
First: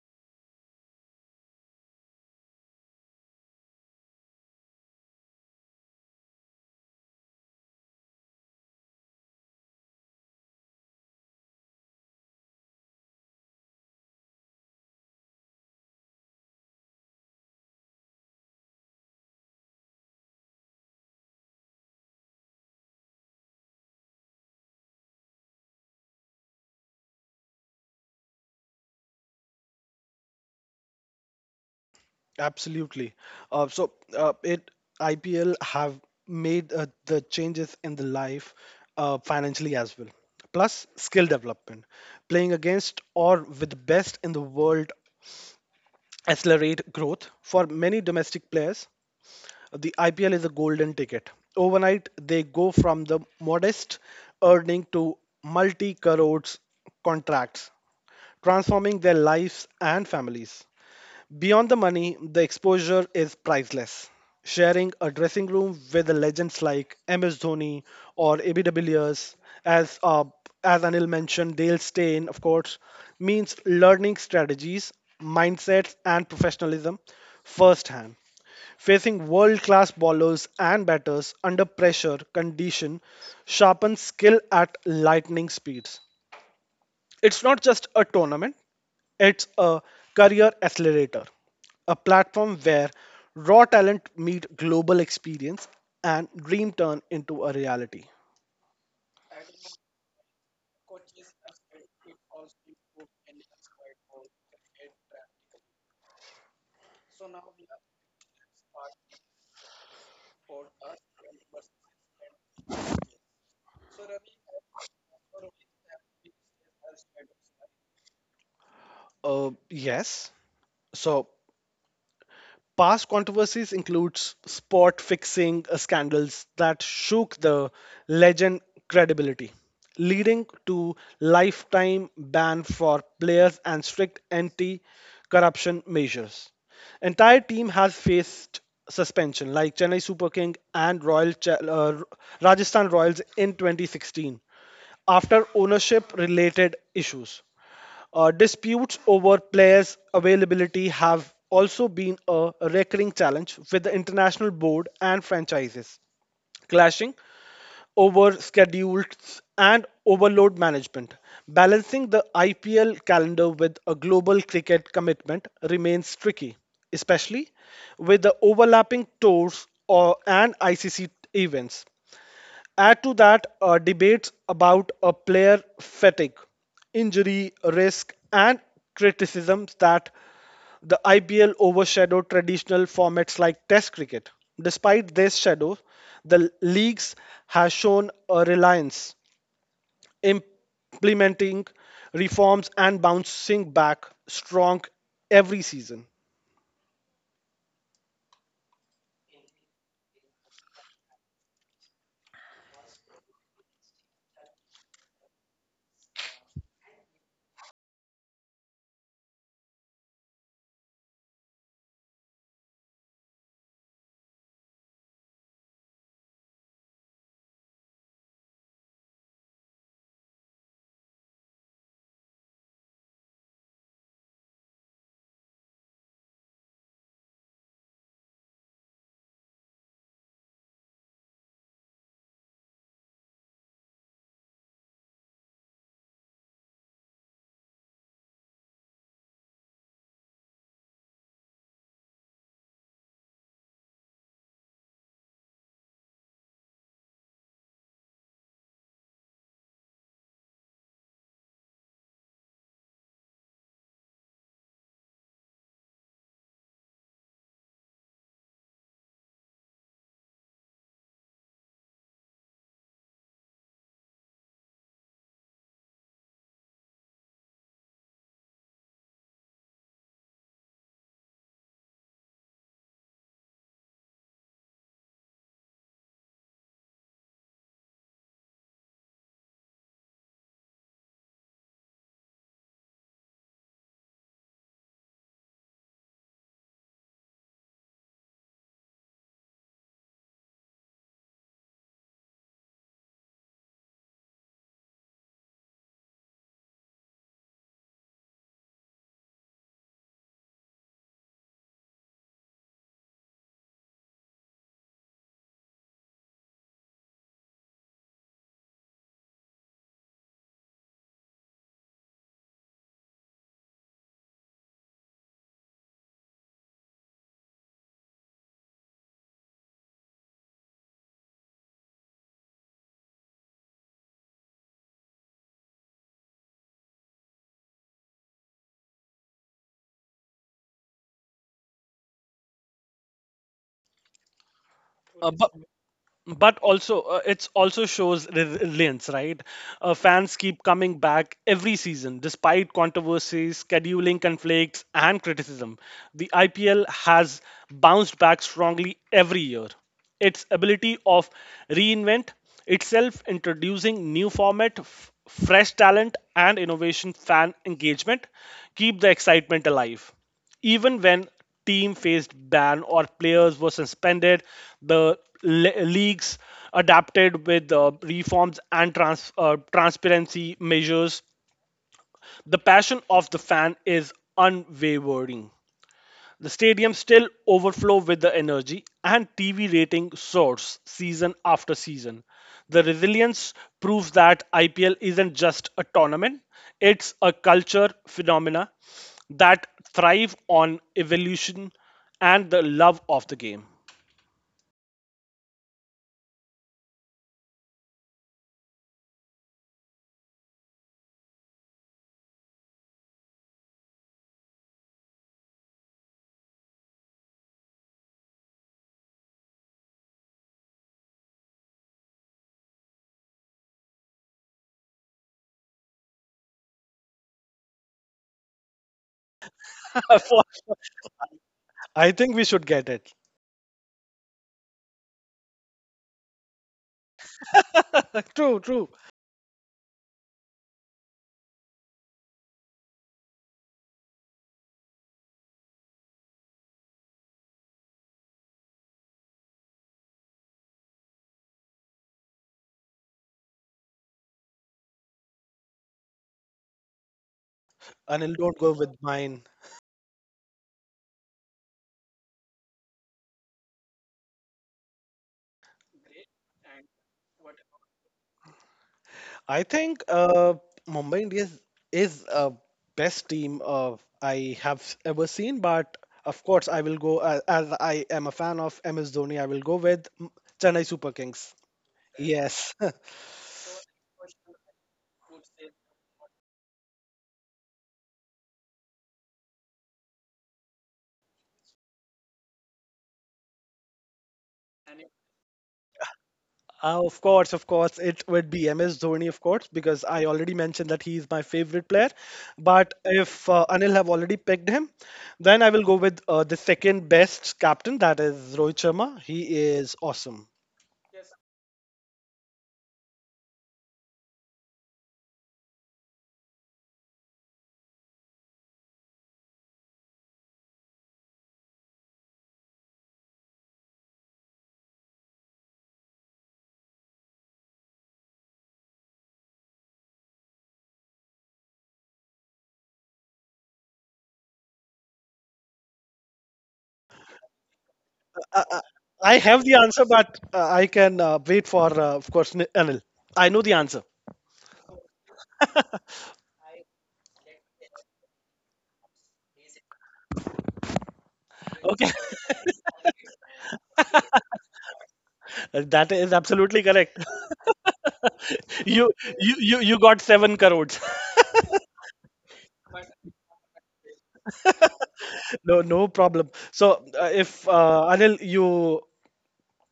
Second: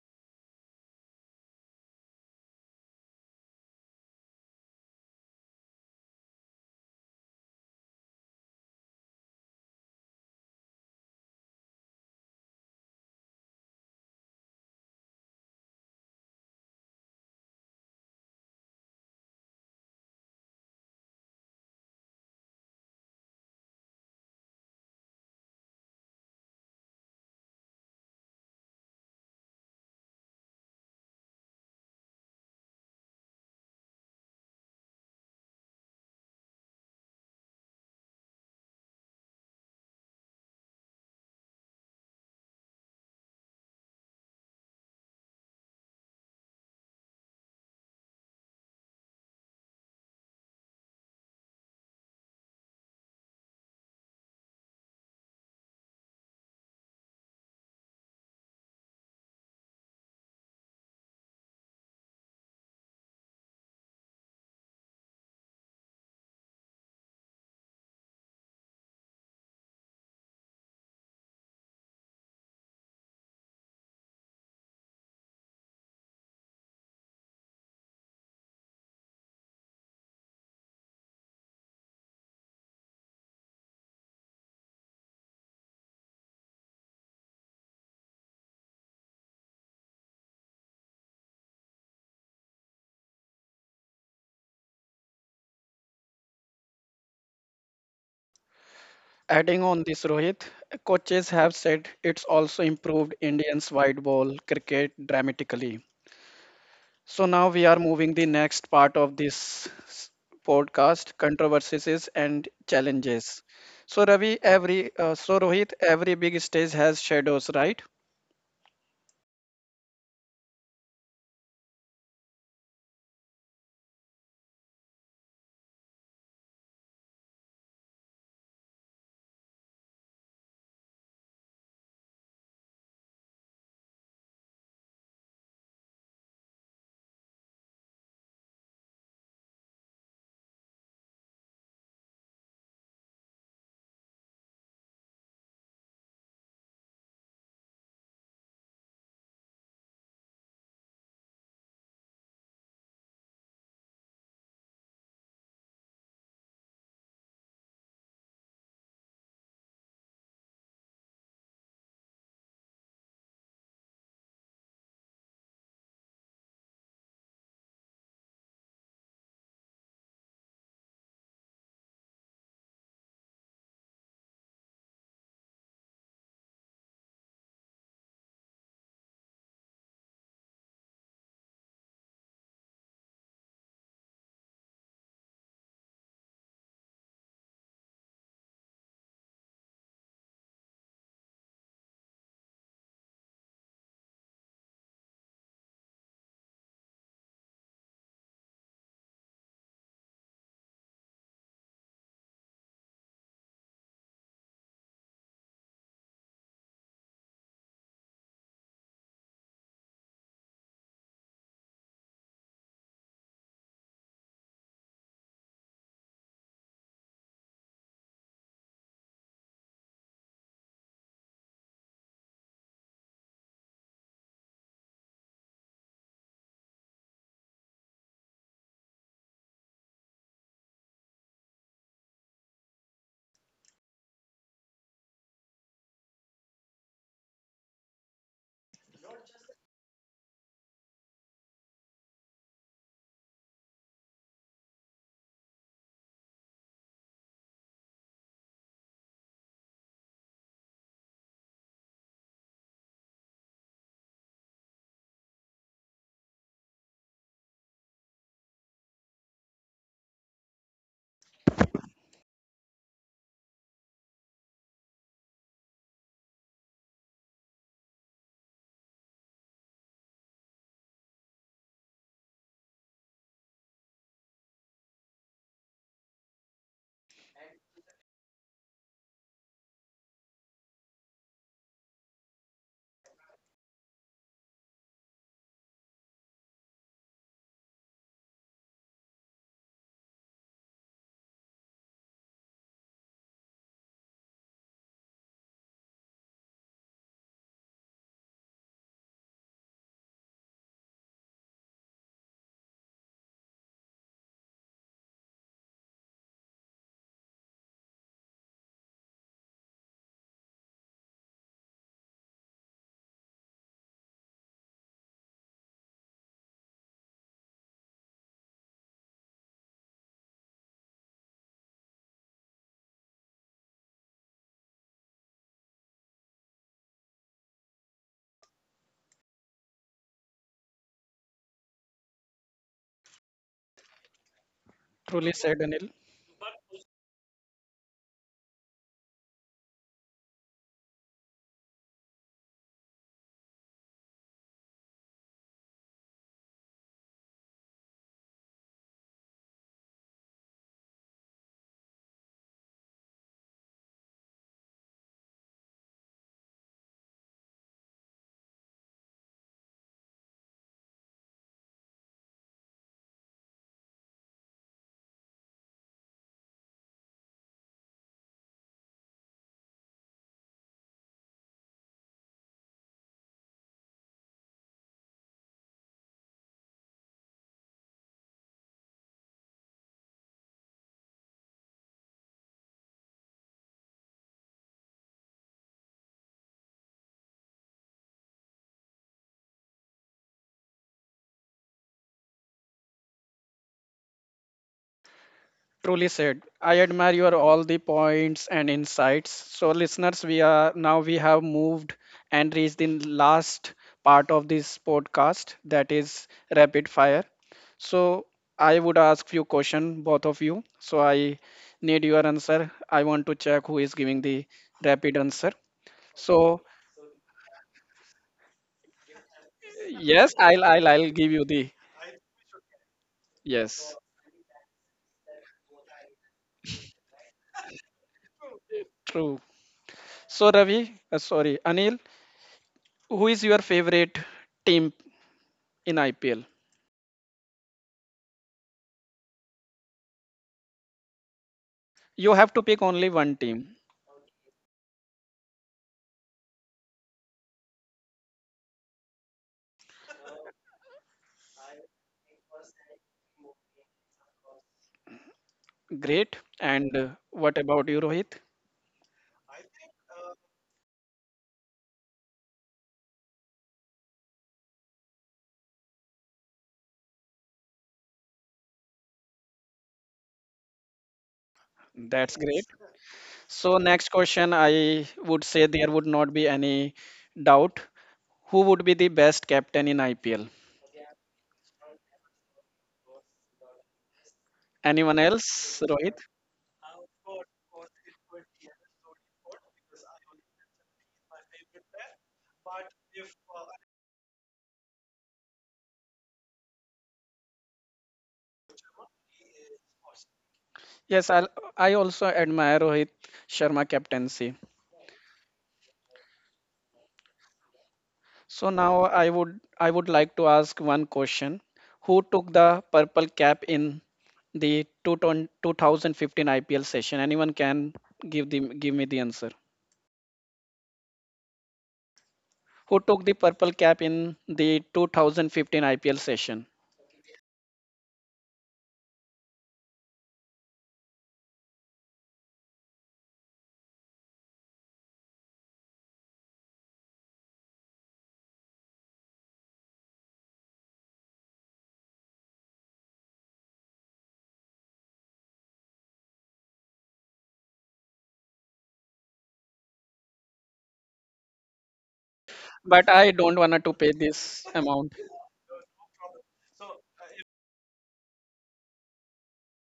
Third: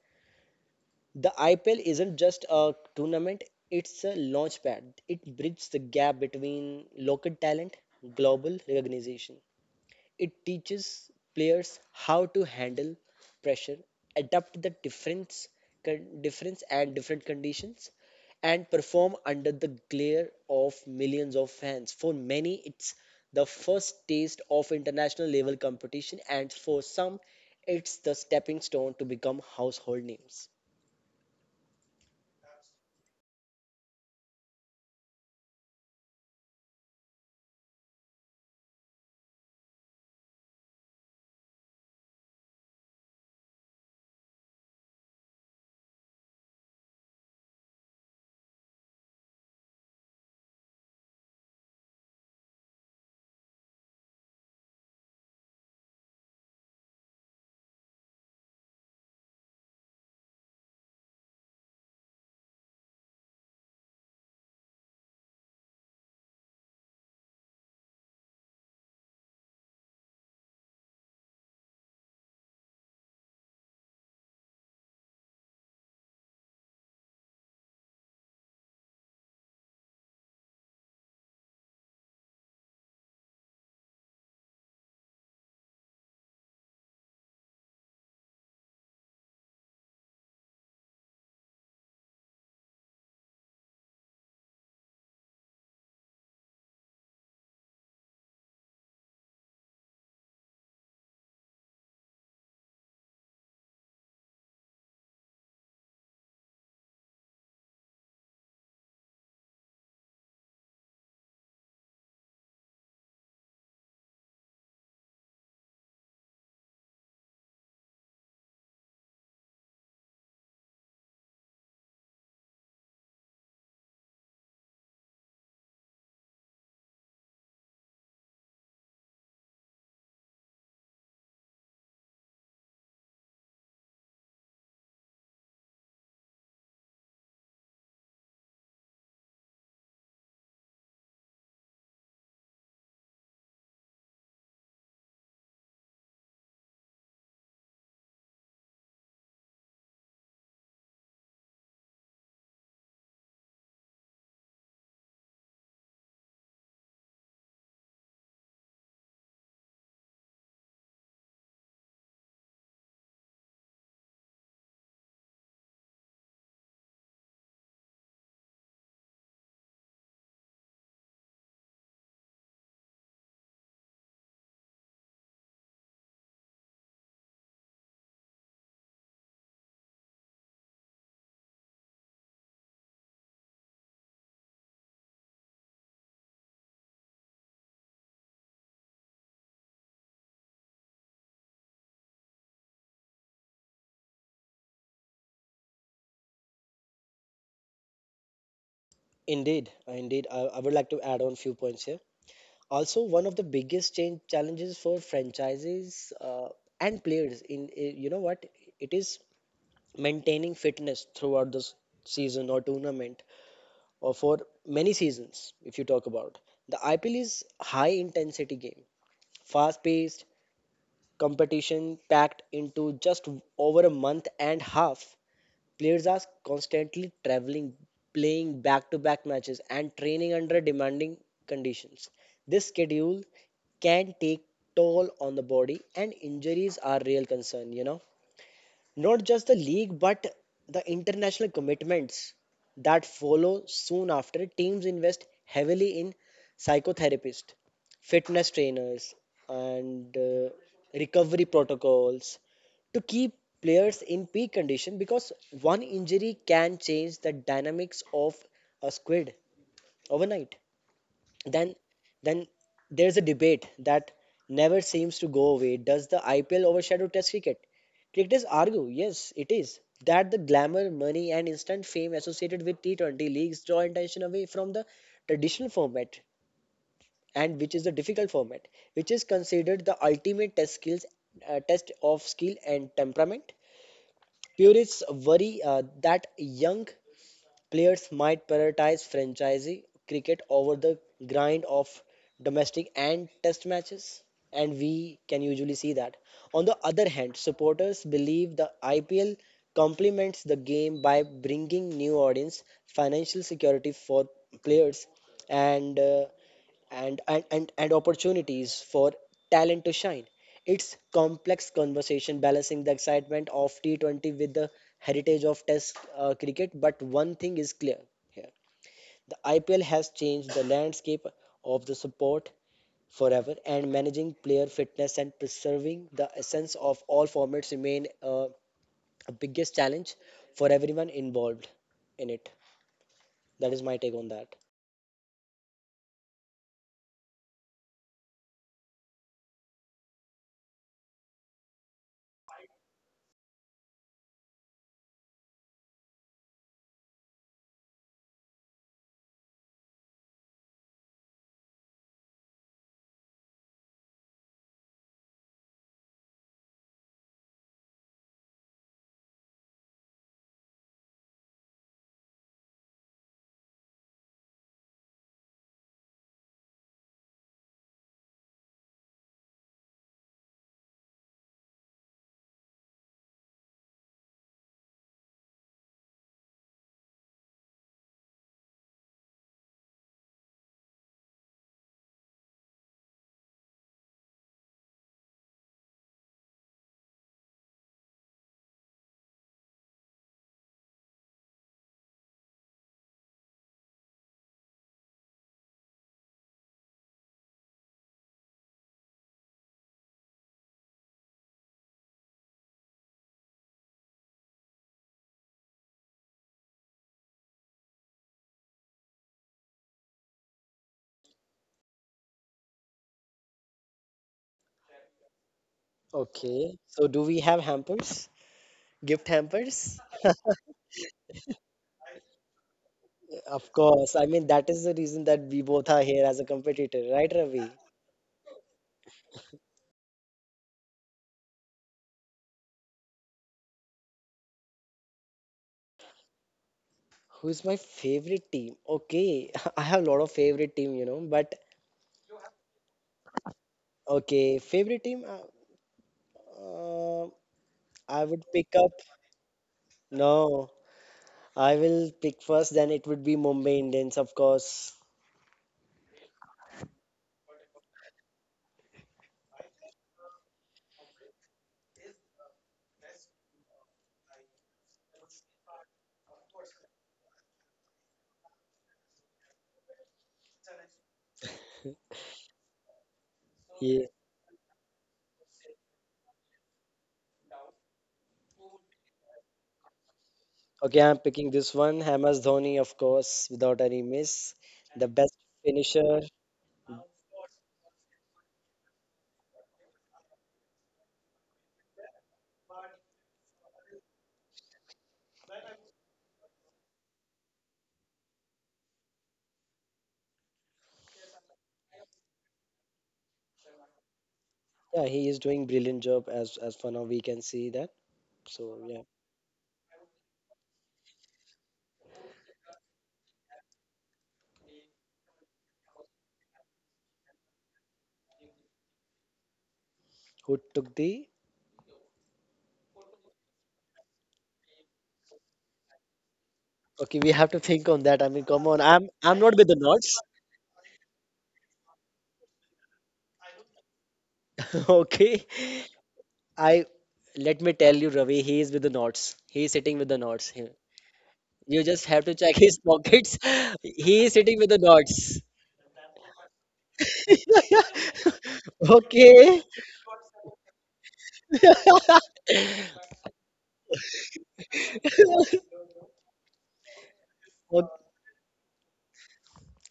[SPEAKER 2] The IPL isn't just a tournament, it's a launchpad. It bridges the gap between local talent, global recognition. It teaches players how to handle pressure, adapt the difference, con- difference and different conditions, and perform under the glare of millions of fans. For many, it's the first taste of international level competition, and for some, it's the stepping stone to become household names.
[SPEAKER 3] Absolutely. So it IPL have made the changes in the life financially as well. Plus skill development, playing against or with the best in the world accelerate growth for many domestic players. The IPL is a golden ticket. Overnight, they go from the modest earning to multi crores contracts, transforming their lives and families. Beyond the money, the exposure is priceless. Sharing a dressing room with the legends like MS Dhoni or AB de Villiers, as uh, as Anil mentioned, Dale Steyn, of course, means learning strategies mindsets, and professionalism firsthand. Facing world class bowlers and batters under pressure condition sharpens skill at lightning speeds. It's not just a tournament, it's a career accelerator, a platform where raw talent meet global experience and dream turn into a reality.
[SPEAKER 1] Adding on this, Rohit, coaches have said it's also improved Indians' wide ball cricket dramatically. So now we are moving the next part of this podcast, controversies and challenges. So Ravi, every so Rohit, every big stage has shadows, right?
[SPEAKER 3] Uh, yes. So past controversies includes sport fixing scandals that shook the legend credibility, leading to lifetime ban for players and strict anti-corruption measures. Entire team has faced suspension, like Chennai Super King and Rajasthan Royals in 2016, after ownership-related issues. Disputes over players' availability have also been a recurring challenge with the international board and franchises, clashing over schedules and overload management. Balancing the IPL calendar with a global cricket commitment remains tricky, especially with the overlapping tours or, and ICC events. Add to that debates about a player fatigue, injury risk, and criticisms that the IPL overshadowed traditional formats like Test cricket. Despite this shadow, the leagues has shown a reliance implementing reforms and bouncing back strong every season.
[SPEAKER 2] Indeed, indeed, I would like to add on few points here. Also, one of the biggest change challenges for franchises and players you know what it is, maintaining fitness throughout this season or tournament, or for many seasons if you talk about. The IPL is high intensity game, fast paced competition packed into just over a month and half. Players are constantly traveling, playing back to back matches, and training under demanding conditions. This schedule can take toll on the body, and injuries are real concern, you know. Not just the league, but the international commitments that follow soon after. Teams invest heavily in psychotherapists, fitness trainers, and recovery protocols to keep players in peak condition because one injury can change the dynamics of a squid overnight. Then then there's a debate that never seems to go away. Does the IPL overshadow Test cricket? Cricketers argue, yes, it is. That the glamour, money, and instant fame associated with T20 leagues draw attention away from the traditional format, and which is the difficult format, which is considered the ultimate test skills, test of skill and temperament. Purists worry that young Players might prioritize franchisee cricket over the grind of domestic and test matches, and we can usually see that. On the other hand, supporters believe the IPL complements the game by bringing new audience, financial security for players, and uh, and opportunities for talent to shine. It's complex conversation balancing the excitement of T20 with the heritage of Test cricket. But one thing is clear here: the IPL has changed the landscape of the sport forever, and managing player fitness and preserving the essence of all formats remain a biggest challenge for everyone involved in it. That is my take on that.
[SPEAKER 3] Uh,
[SPEAKER 1] Truly
[SPEAKER 3] but,
[SPEAKER 1] said, Anil.
[SPEAKER 3] but also it's also shows resilience, right? Fans keep coming back every season despite controversies, scheduling conflicts and criticism. The IPL has bounced back strongly every year. Its ability of reinvent itself, introducing new format, fresh talent and innovation fan engagement keep the excitement alive even when team faced ban or players were suspended. The leagues adapted with reforms and transparency measures. The passion of the fan is unwavering. The stadium still overflow with the energy and TV rating soars season after season. The resilience proves that IPL isn't just a tournament, it's a culture phenomena that thrive on evolution and the love of the game.
[SPEAKER 1] Truly said. I admire your all the points and insights. So listeners, we are now we have moved and reached the last part of this podcast, that is rapid fire. So I would ask few question both of you. So I need your answer. I want to check who is giving the rapid answer. So
[SPEAKER 2] Okay, so do we have hampers? Gift hampers?
[SPEAKER 1] yes,
[SPEAKER 3] For-
[SPEAKER 1] I'll give you the
[SPEAKER 3] I think we should get it.
[SPEAKER 2] Of
[SPEAKER 1] yes.
[SPEAKER 2] course. I mean, that is the reason that we both are here as a competitor, right, Ravi?
[SPEAKER 3] True, true.
[SPEAKER 1] True. So Anil, who is your favorite team in IPL?
[SPEAKER 2] Who's my favorite team? Okay, I have a lot of favorite team, you know, but
[SPEAKER 1] You have to pick only one team.
[SPEAKER 2] okay, favorite team, uh, I
[SPEAKER 3] Anil,
[SPEAKER 2] would
[SPEAKER 3] don't go
[SPEAKER 2] pick up.
[SPEAKER 3] with mine.
[SPEAKER 2] No, I will pick first, then it would be Mumbai Indians, of course.
[SPEAKER 1] Great. And what about you, Rohit?
[SPEAKER 3] I think Mumbai Indians is a best team of I have ever seen, but of course I will go as I am a fan of MS Dhoni. I will go with Chennai Super Kings.
[SPEAKER 1] That's great.
[SPEAKER 3] Yes.
[SPEAKER 1] So,
[SPEAKER 2] Yeah.
[SPEAKER 1] next question, I would say there would not be any doubt. Who would be the best captain in IPL?
[SPEAKER 2] Okay, I'm picking this one. Hamas Dhoni, of course, without any miss. The
[SPEAKER 1] Anyone
[SPEAKER 2] best
[SPEAKER 1] else, Rohit?
[SPEAKER 2] finisher.
[SPEAKER 3] Of course, it would be MS Dhoni, of course, because I already mentioned that he is my favorite player. But if Anil have already picked him, then I will go with the second best captain, that is Rohit Sharma. He is awesome.
[SPEAKER 1] Yes, I also admire Rohit Sharma captaincy.
[SPEAKER 2] Yeah, he is doing brilliant job as for now we can see that.
[SPEAKER 1] So
[SPEAKER 2] So yeah.
[SPEAKER 1] now I would like to ask one question. Who took the purple cap in the 2015 IPL session? Anyone can give the give me the answer.
[SPEAKER 2] Who took the
[SPEAKER 1] Who took the purple cap in the 2015 IPL session?
[SPEAKER 2] okay, we have to think on that. I mean,
[SPEAKER 3] Uh,
[SPEAKER 2] come
[SPEAKER 3] uh,
[SPEAKER 2] on. I'm
[SPEAKER 3] I
[SPEAKER 2] I'm not
[SPEAKER 3] have
[SPEAKER 2] with
[SPEAKER 3] the
[SPEAKER 2] the
[SPEAKER 3] answer,
[SPEAKER 2] knots.
[SPEAKER 3] but I can wait for, of course, Anil. I know the answer.
[SPEAKER 2] Okay. I let me tell you, Ravi, he is with the knots. He is sitting with the knots. You just
[SPEAKER 3] Okay.
[SPEAKER 2] have to check his pockets. He is sitting with the knots.
[SPEAKER 3] That is absolutely correct. You you
[SPEAKER 2] Okay.
[SPEAKER 3] you, you got seven crores.
[SPEAKER 1] But I don't want to pay this amount.
[SPEAKER 3] No, no problem. So if
[SPEAKER 2] O-
[SPEAKER 3] Anil, you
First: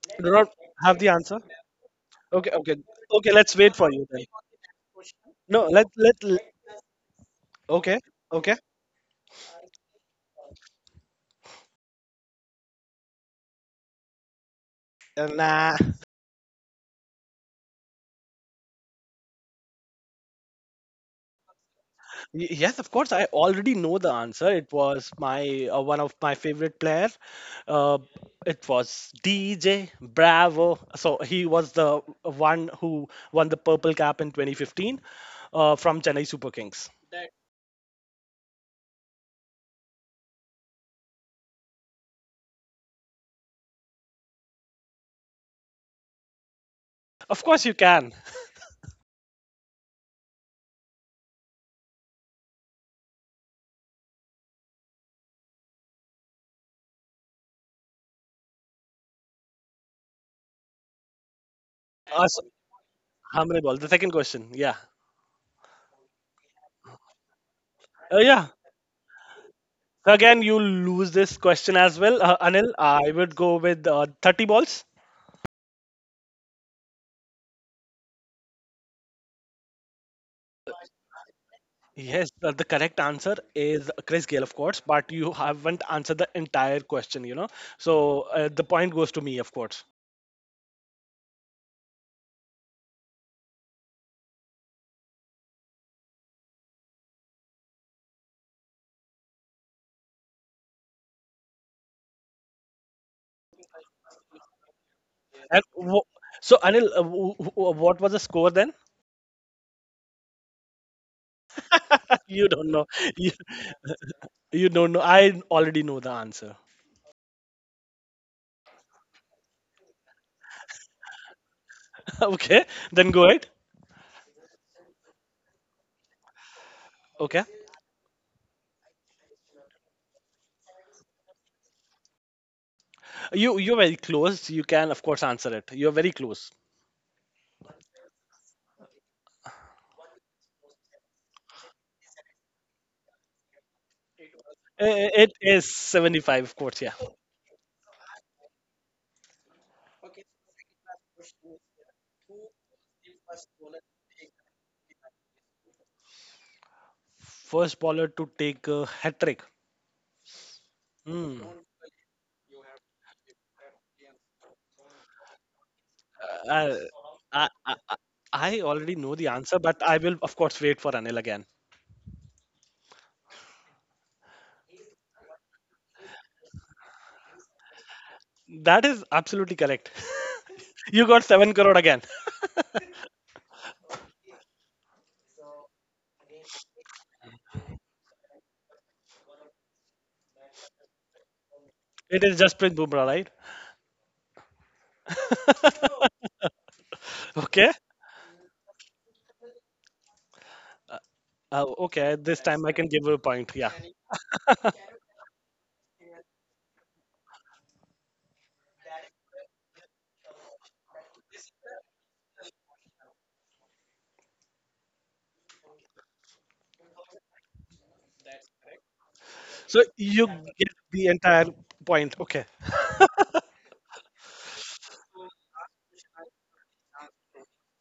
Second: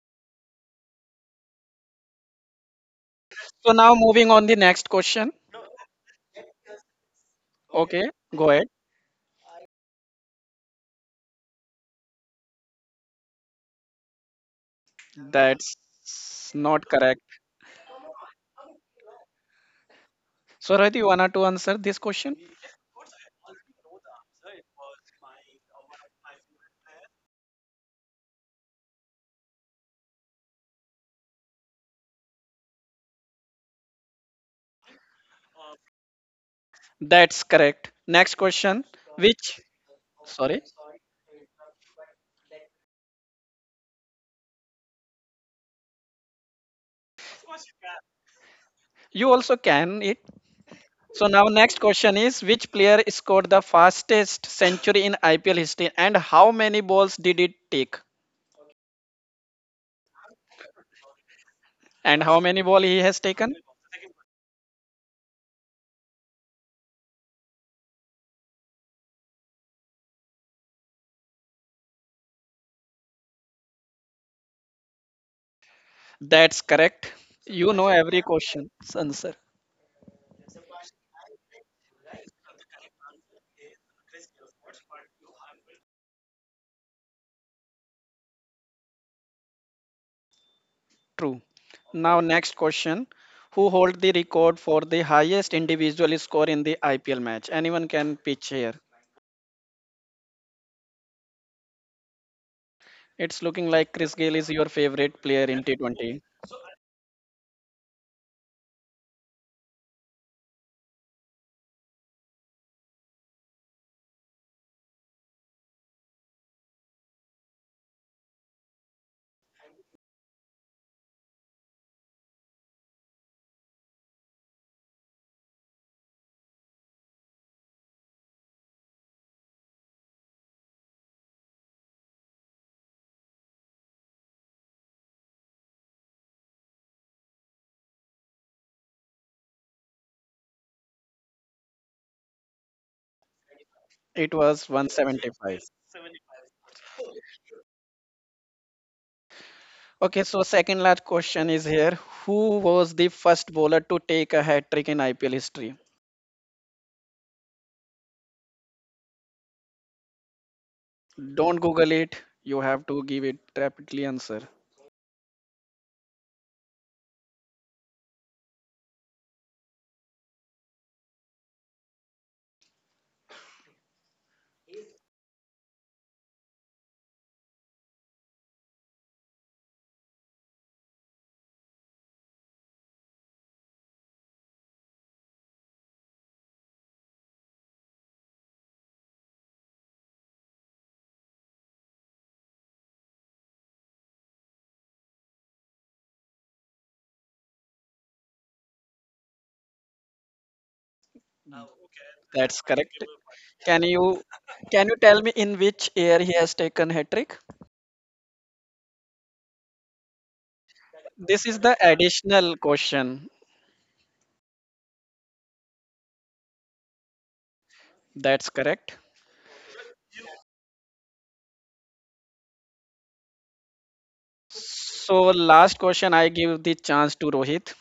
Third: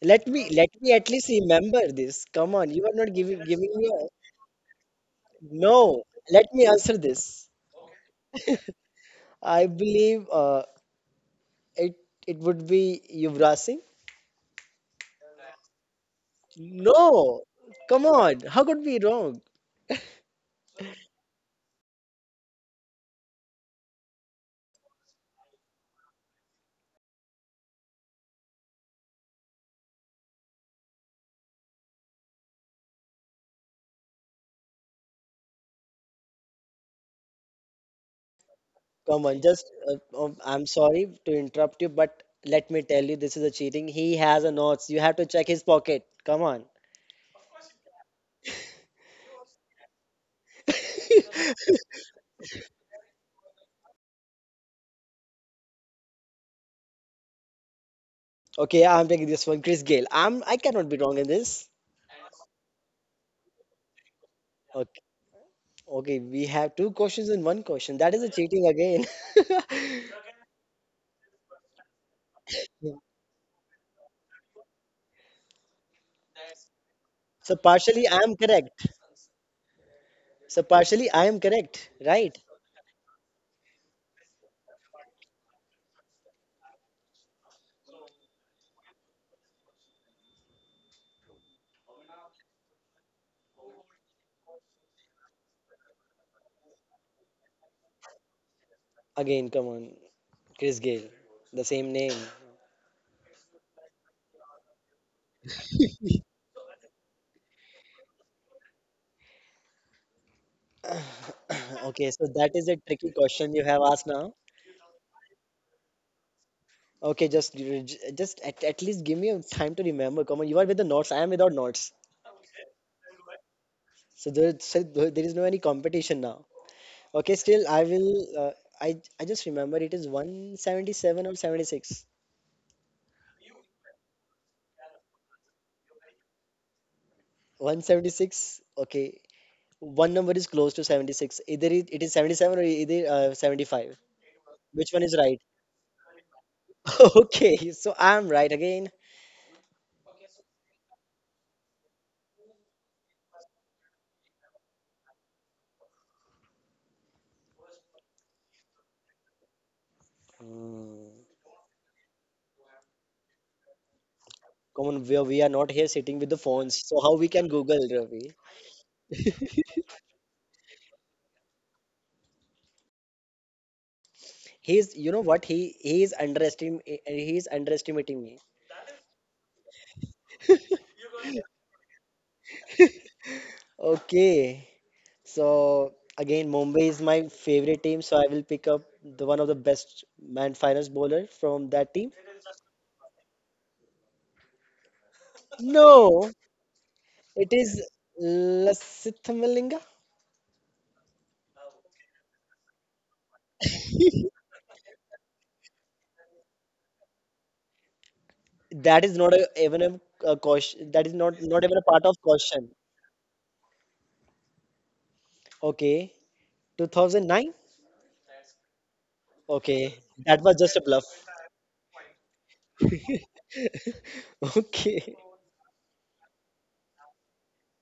[SPEAKER 2] Let
[SPEAKER 3] do not
[SPEAKER 2] me let me
[SPEAKER 3] have the
[SPEAKER 2] at least
[SPEAKER 3] answer.
[SPEAKER 2] remember this.
[SPEAKER 3] Okay
[SPEAKER 2] Come on,
[SPEAKER 3] okay
[SPEAKER 2] you are not
[SPEAKER 3] okay.
[SPEAKER 2] giving
[SPEAKER 3] Let's
[SPEAKER 1] So
[SPEAKER 2] giving
[SPEAKER 3] wait
[SPEAKER 2] me
[SPEAKER 3] for
[SPEAKER 1] now
[SPEAKER 3] you
[SPEAKER 2] a
[SPEAKER 3] then.
[SPEAKER 1] moving on the next question.
[SPEAKER 3] No, let
[SPEAKER 2] no.
[SPEAKER 3] let. let
[SPEAKER 2] Let me answer this.
[SPEAKER 3] okay,
[SPEAKER 1] Okay, go
[SPEAKER 3] okay.
[SPEAKER 1] ahead.
[SPEAKER 2] I believe it would be Yuvraj Singh.
[SPEAKER 1] That's
[SPEAKER 3] Nah.
[SPEAKER 1] not correct.
[SPEAKER 2] No, come on. How could we wrong?
[SPEAKER 1] So Rohit, you want to answer this question?
[SPEAKER 3] Yes, of course. I already know the answer. It was my one of my favorite player. Uh, it was DJ Bravo. So he was the one who won the purple cap in 2015 from Chennai Super Kings.
[SPEAKER 1] That's correct. Next question.
[SPEAKER 2] Come on,
[SPEAKER 1] Which?
[SPEAKER 2] just
[SPEAKER 1] Sorry,
[SPEAKER 2] I'm sorry to interrupt you, but let me tell you, this is a cheating. He has a notes. You have to check his pocket. Come on.
[SPEAKER 3] Of course, you can.
[SPEAKER 1] you also can it. So now next question is, which player scored the fastest century in IPL history and how many balls did it take,
[SPEAKER 2] Okay, I'm taking this one, Chris Gale. I cannot be wrong in this.
[SPEAKER 1] and
[SPEAKER 3] Uh,
[SPEAKER 1] how
[SPEAKER 3] so-
[SPEAKER 1] many ball he has
[SPEAKER 3] how
[SPEAKER 1] taken?
[SPEAKER 3] many balls? The second question. Yeah.
[SPEAKER 2] Okay, okay, we have two questions in one question. That is a
[SPEAKER 3] Yeah.
[SPEAKER 2] cheating again.
[SPEAKER 3] So again, you lose this question as well, Anil. I would go with 30 balls.
[SPEAKER 1] That's correct.
[SPEAKER 2] So
[SPEAKER 1] You know
[SPEAKER 2] partially I
[SPEAKER 1] every
[SPEAKER 2] am
[SPEAKER 1] question
[SPEAKER 2] correct.
[SPEAKER 1] answer.
[SPEAKER 2] So partially I am correct,
[SPEAKER 3] Yes,
[SPEAKER 2] right?
[SPEAKER 3] but the correct answer is Chris Gale, of course, but you haven't answered the entire question, you know. So the point goes to me, of course.
[SPEAKER 1] True. Now next question. Who hold the record for the highest individual score in the IPL match? Anyone can pitch here.
[SPEAKER 2] Again, come on, Chris Gale, the same name.
[SPEAKER 1] It's looking like Chris Gayle is your favorite player
[SPEAKER 3] And
[SPEAKER 1] in
[SPEAKER 3] w-
[SPEAKER 1] T20.
[SPEAKER 3] so, Anil, what was the score then?
[SPEAKER 2] Okay, so
[SPEAKER 3] You
[SPEAKER 2] that is
[SPEAKER 3] don't
[SPEAKER 2] a
[SPEAKER 3] know.
[SPEAKER 2] tricky
[SPEAKER 3] You,
[SPEAKER 2] question you have asked now.
[SPEAKER 3] you don't know. I already know the answer.
[SPEAKER 2] Okay, just at least give me time to remember. Come on, you are with the notes. I am without notes.
[SPEAKER 3] Okay, then go ahead.
[SPEAKER 2] So there is no any competition now. Okay,
[SPEAKER 3] Okay,
[SPEAKER 2] still I will. I just remember it is 177 or 76.
[SPEAKER 3] you you're very close. You can, of course, answer it. You're very close.
[SPEAKER 2] 176. Okay, one number is close to 76. Either it is 77 or either 75.
[SPEAKER 1] It was
[SPEAKER 2] Which one
[SPEAKER 3] Uh,
[SPEAKER 2] is
[SPEAKER 3] It
[SPEAKER 2] right?
[SPEAKER 1] 175.
[SPEAKER 3] is 75, of course. Yeah,
[SPEAKER 2] Okay, so I am right again.
[SPEAKER 1] Okay, so second last question is here. Who was the first bowler to take a hat trick in IPL history?
[SPEAKER 3] first bowler to take a hat trick.
[SPEAKER 2] Hmm.
[SPEAKER 3] Hmm.
[SPEAKER 1] Don't Google it. You have to give it rapidly answer.
[SPEAKER 2] Come on, we are not here sitting with the
[SPEAKER 3] Uh,
[SPEAKER 2] phones. So how we
[SPEAKER 3] I,
[SPEAKER 2] can
[SPEAKER 3] I,
[SPEAKER 2] Google,
[SPEAKER 3] I
[SPEAKER 2] Ravi?
[SPEAKER 3] I already know the answer, but I will, of course, wait for Anil again.
[SPEAKER 2] He's, you know what? He is underestim he is underestimating me.
[SPEAKER 3] That is absolutely correct. You got 7 crore again.
[SPEAKER 2] Okay, so again, Mumbai is my favorite team, so I will pick up the one of the best man finest bowler from that team.
[SPEAKER 3] It is Jasprit Bumrah, right?
[SPEAKER 2] No, it is
[SPEAKER 3] Okay.
[SPEAKER 2] Lasith Malinga.
[SPEAKER 3] Okay, this
[SPEAKER 1] That's
[SPEAKER 3] time I can
[SPEAKER 1] correct.
[SPEAKER 3] give you a point. Yeah.
[SPEAKER 1] Can you can you tell me in which year he has taken hat trick?
[SPEAKER 2] That is not a, even a question. That is not
[SPEAKER 1] This is
[SPEAKER 2] not
[SPEAKER 1] the
[SPEAKER 2] even a part of
[SPEAKER 1] additional
[SPEAKER 2] question.
[SPEAKER 1] question.
[SPEAKER 2] Okay, 2009.
[SPEAKER 1] That's correct.
[SPEAKER 3] So
[SPEAKER 2] Okay,
[SPEAKER 3] you
[SPEAKER 2] that was
[SPEAKER 3] get
[SPEAKER 2] just a bluff.
[SPEAKER 3] the entire point. Okay.
[SPEAKER 2] Okay,
[SPEAKER 1] So last question I give the chance to Rohit.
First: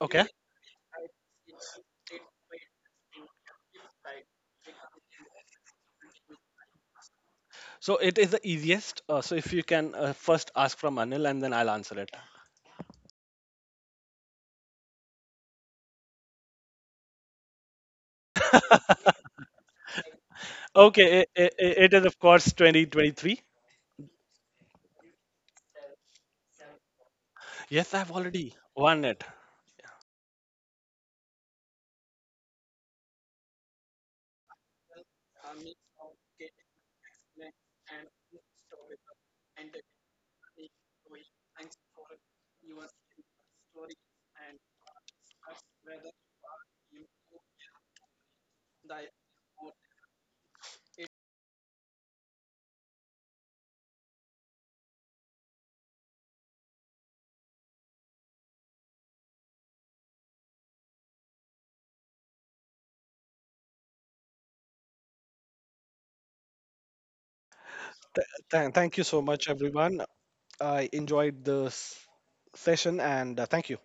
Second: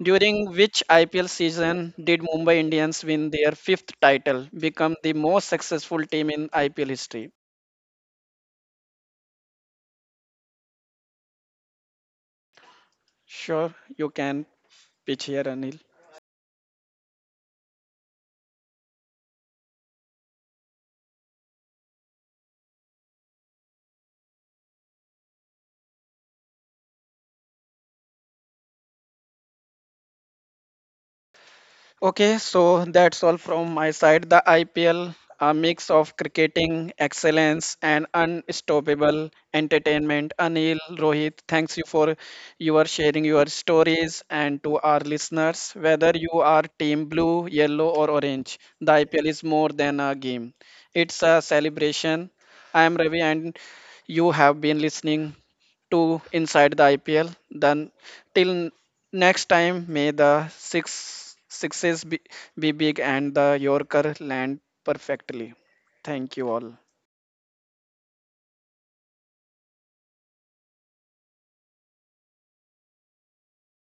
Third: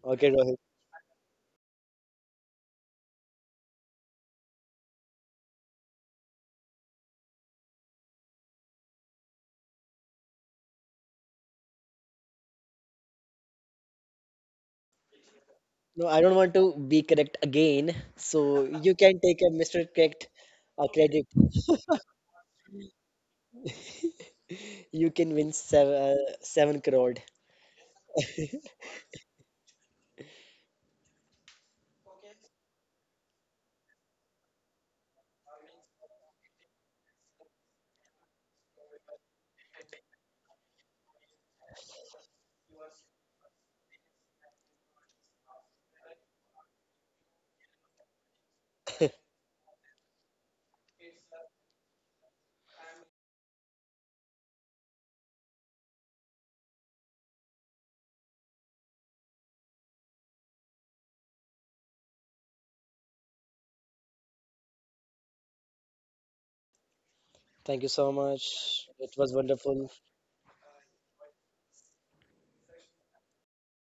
[SPEAKER 3] Okay.
[SPEAKER 2] okay,
[SPEAKER 1] During
[SPEAKER 2] Rohit.
[SPEAKER 1] which IPL season did Mumbai Indians win their fifth title, become the most successful team in IPL history?
[SPEAKER 3] So it is the easiest. So if you can first ask from Anil and then I'll answer it.
[SPEAKER 1] Sure, you can pitch here, Anil.
[SPEAKER 2] No, I don't want to be correct again. So you can take a Mr. Correct
[SPEAKER 3] Okay.
[SPEAKER 2] credit.
[SPEAKER 3] I it is, of course, 2023.
[SPEAKER 2] You can win 7 crore.
[SPEAKER 3] Yes, I've already won it.
[SPEAKER 1] Okay, so that's all from my side. The IPL, a mix of cricketing excellence and unstoppable entertainment. Anil, Rohit, thanks you for your sharing your stories, and to our listeners, whether you are team blue, yellow or orange, the IPL is more than a game. It's a celebration. I am Ravi and you have been listening to Inside the IPL. Then till next time, may the six sixes be big and the Yorker land perfectly. Thank you all.
[SPEAKER 2] Thank you so
[SPEAKER 3] Thank,
[SPEAKER 2] much.
[SPEAKER 3] thank you
[SPEAKER 2] It
[SPEAKER 3] so
[SPEAKER 2] was
[SPEAKER 3] much,
[SPEAKER 2] wonderful.
[SPEAKER 3] everyone. I enjoyed this session and thank you.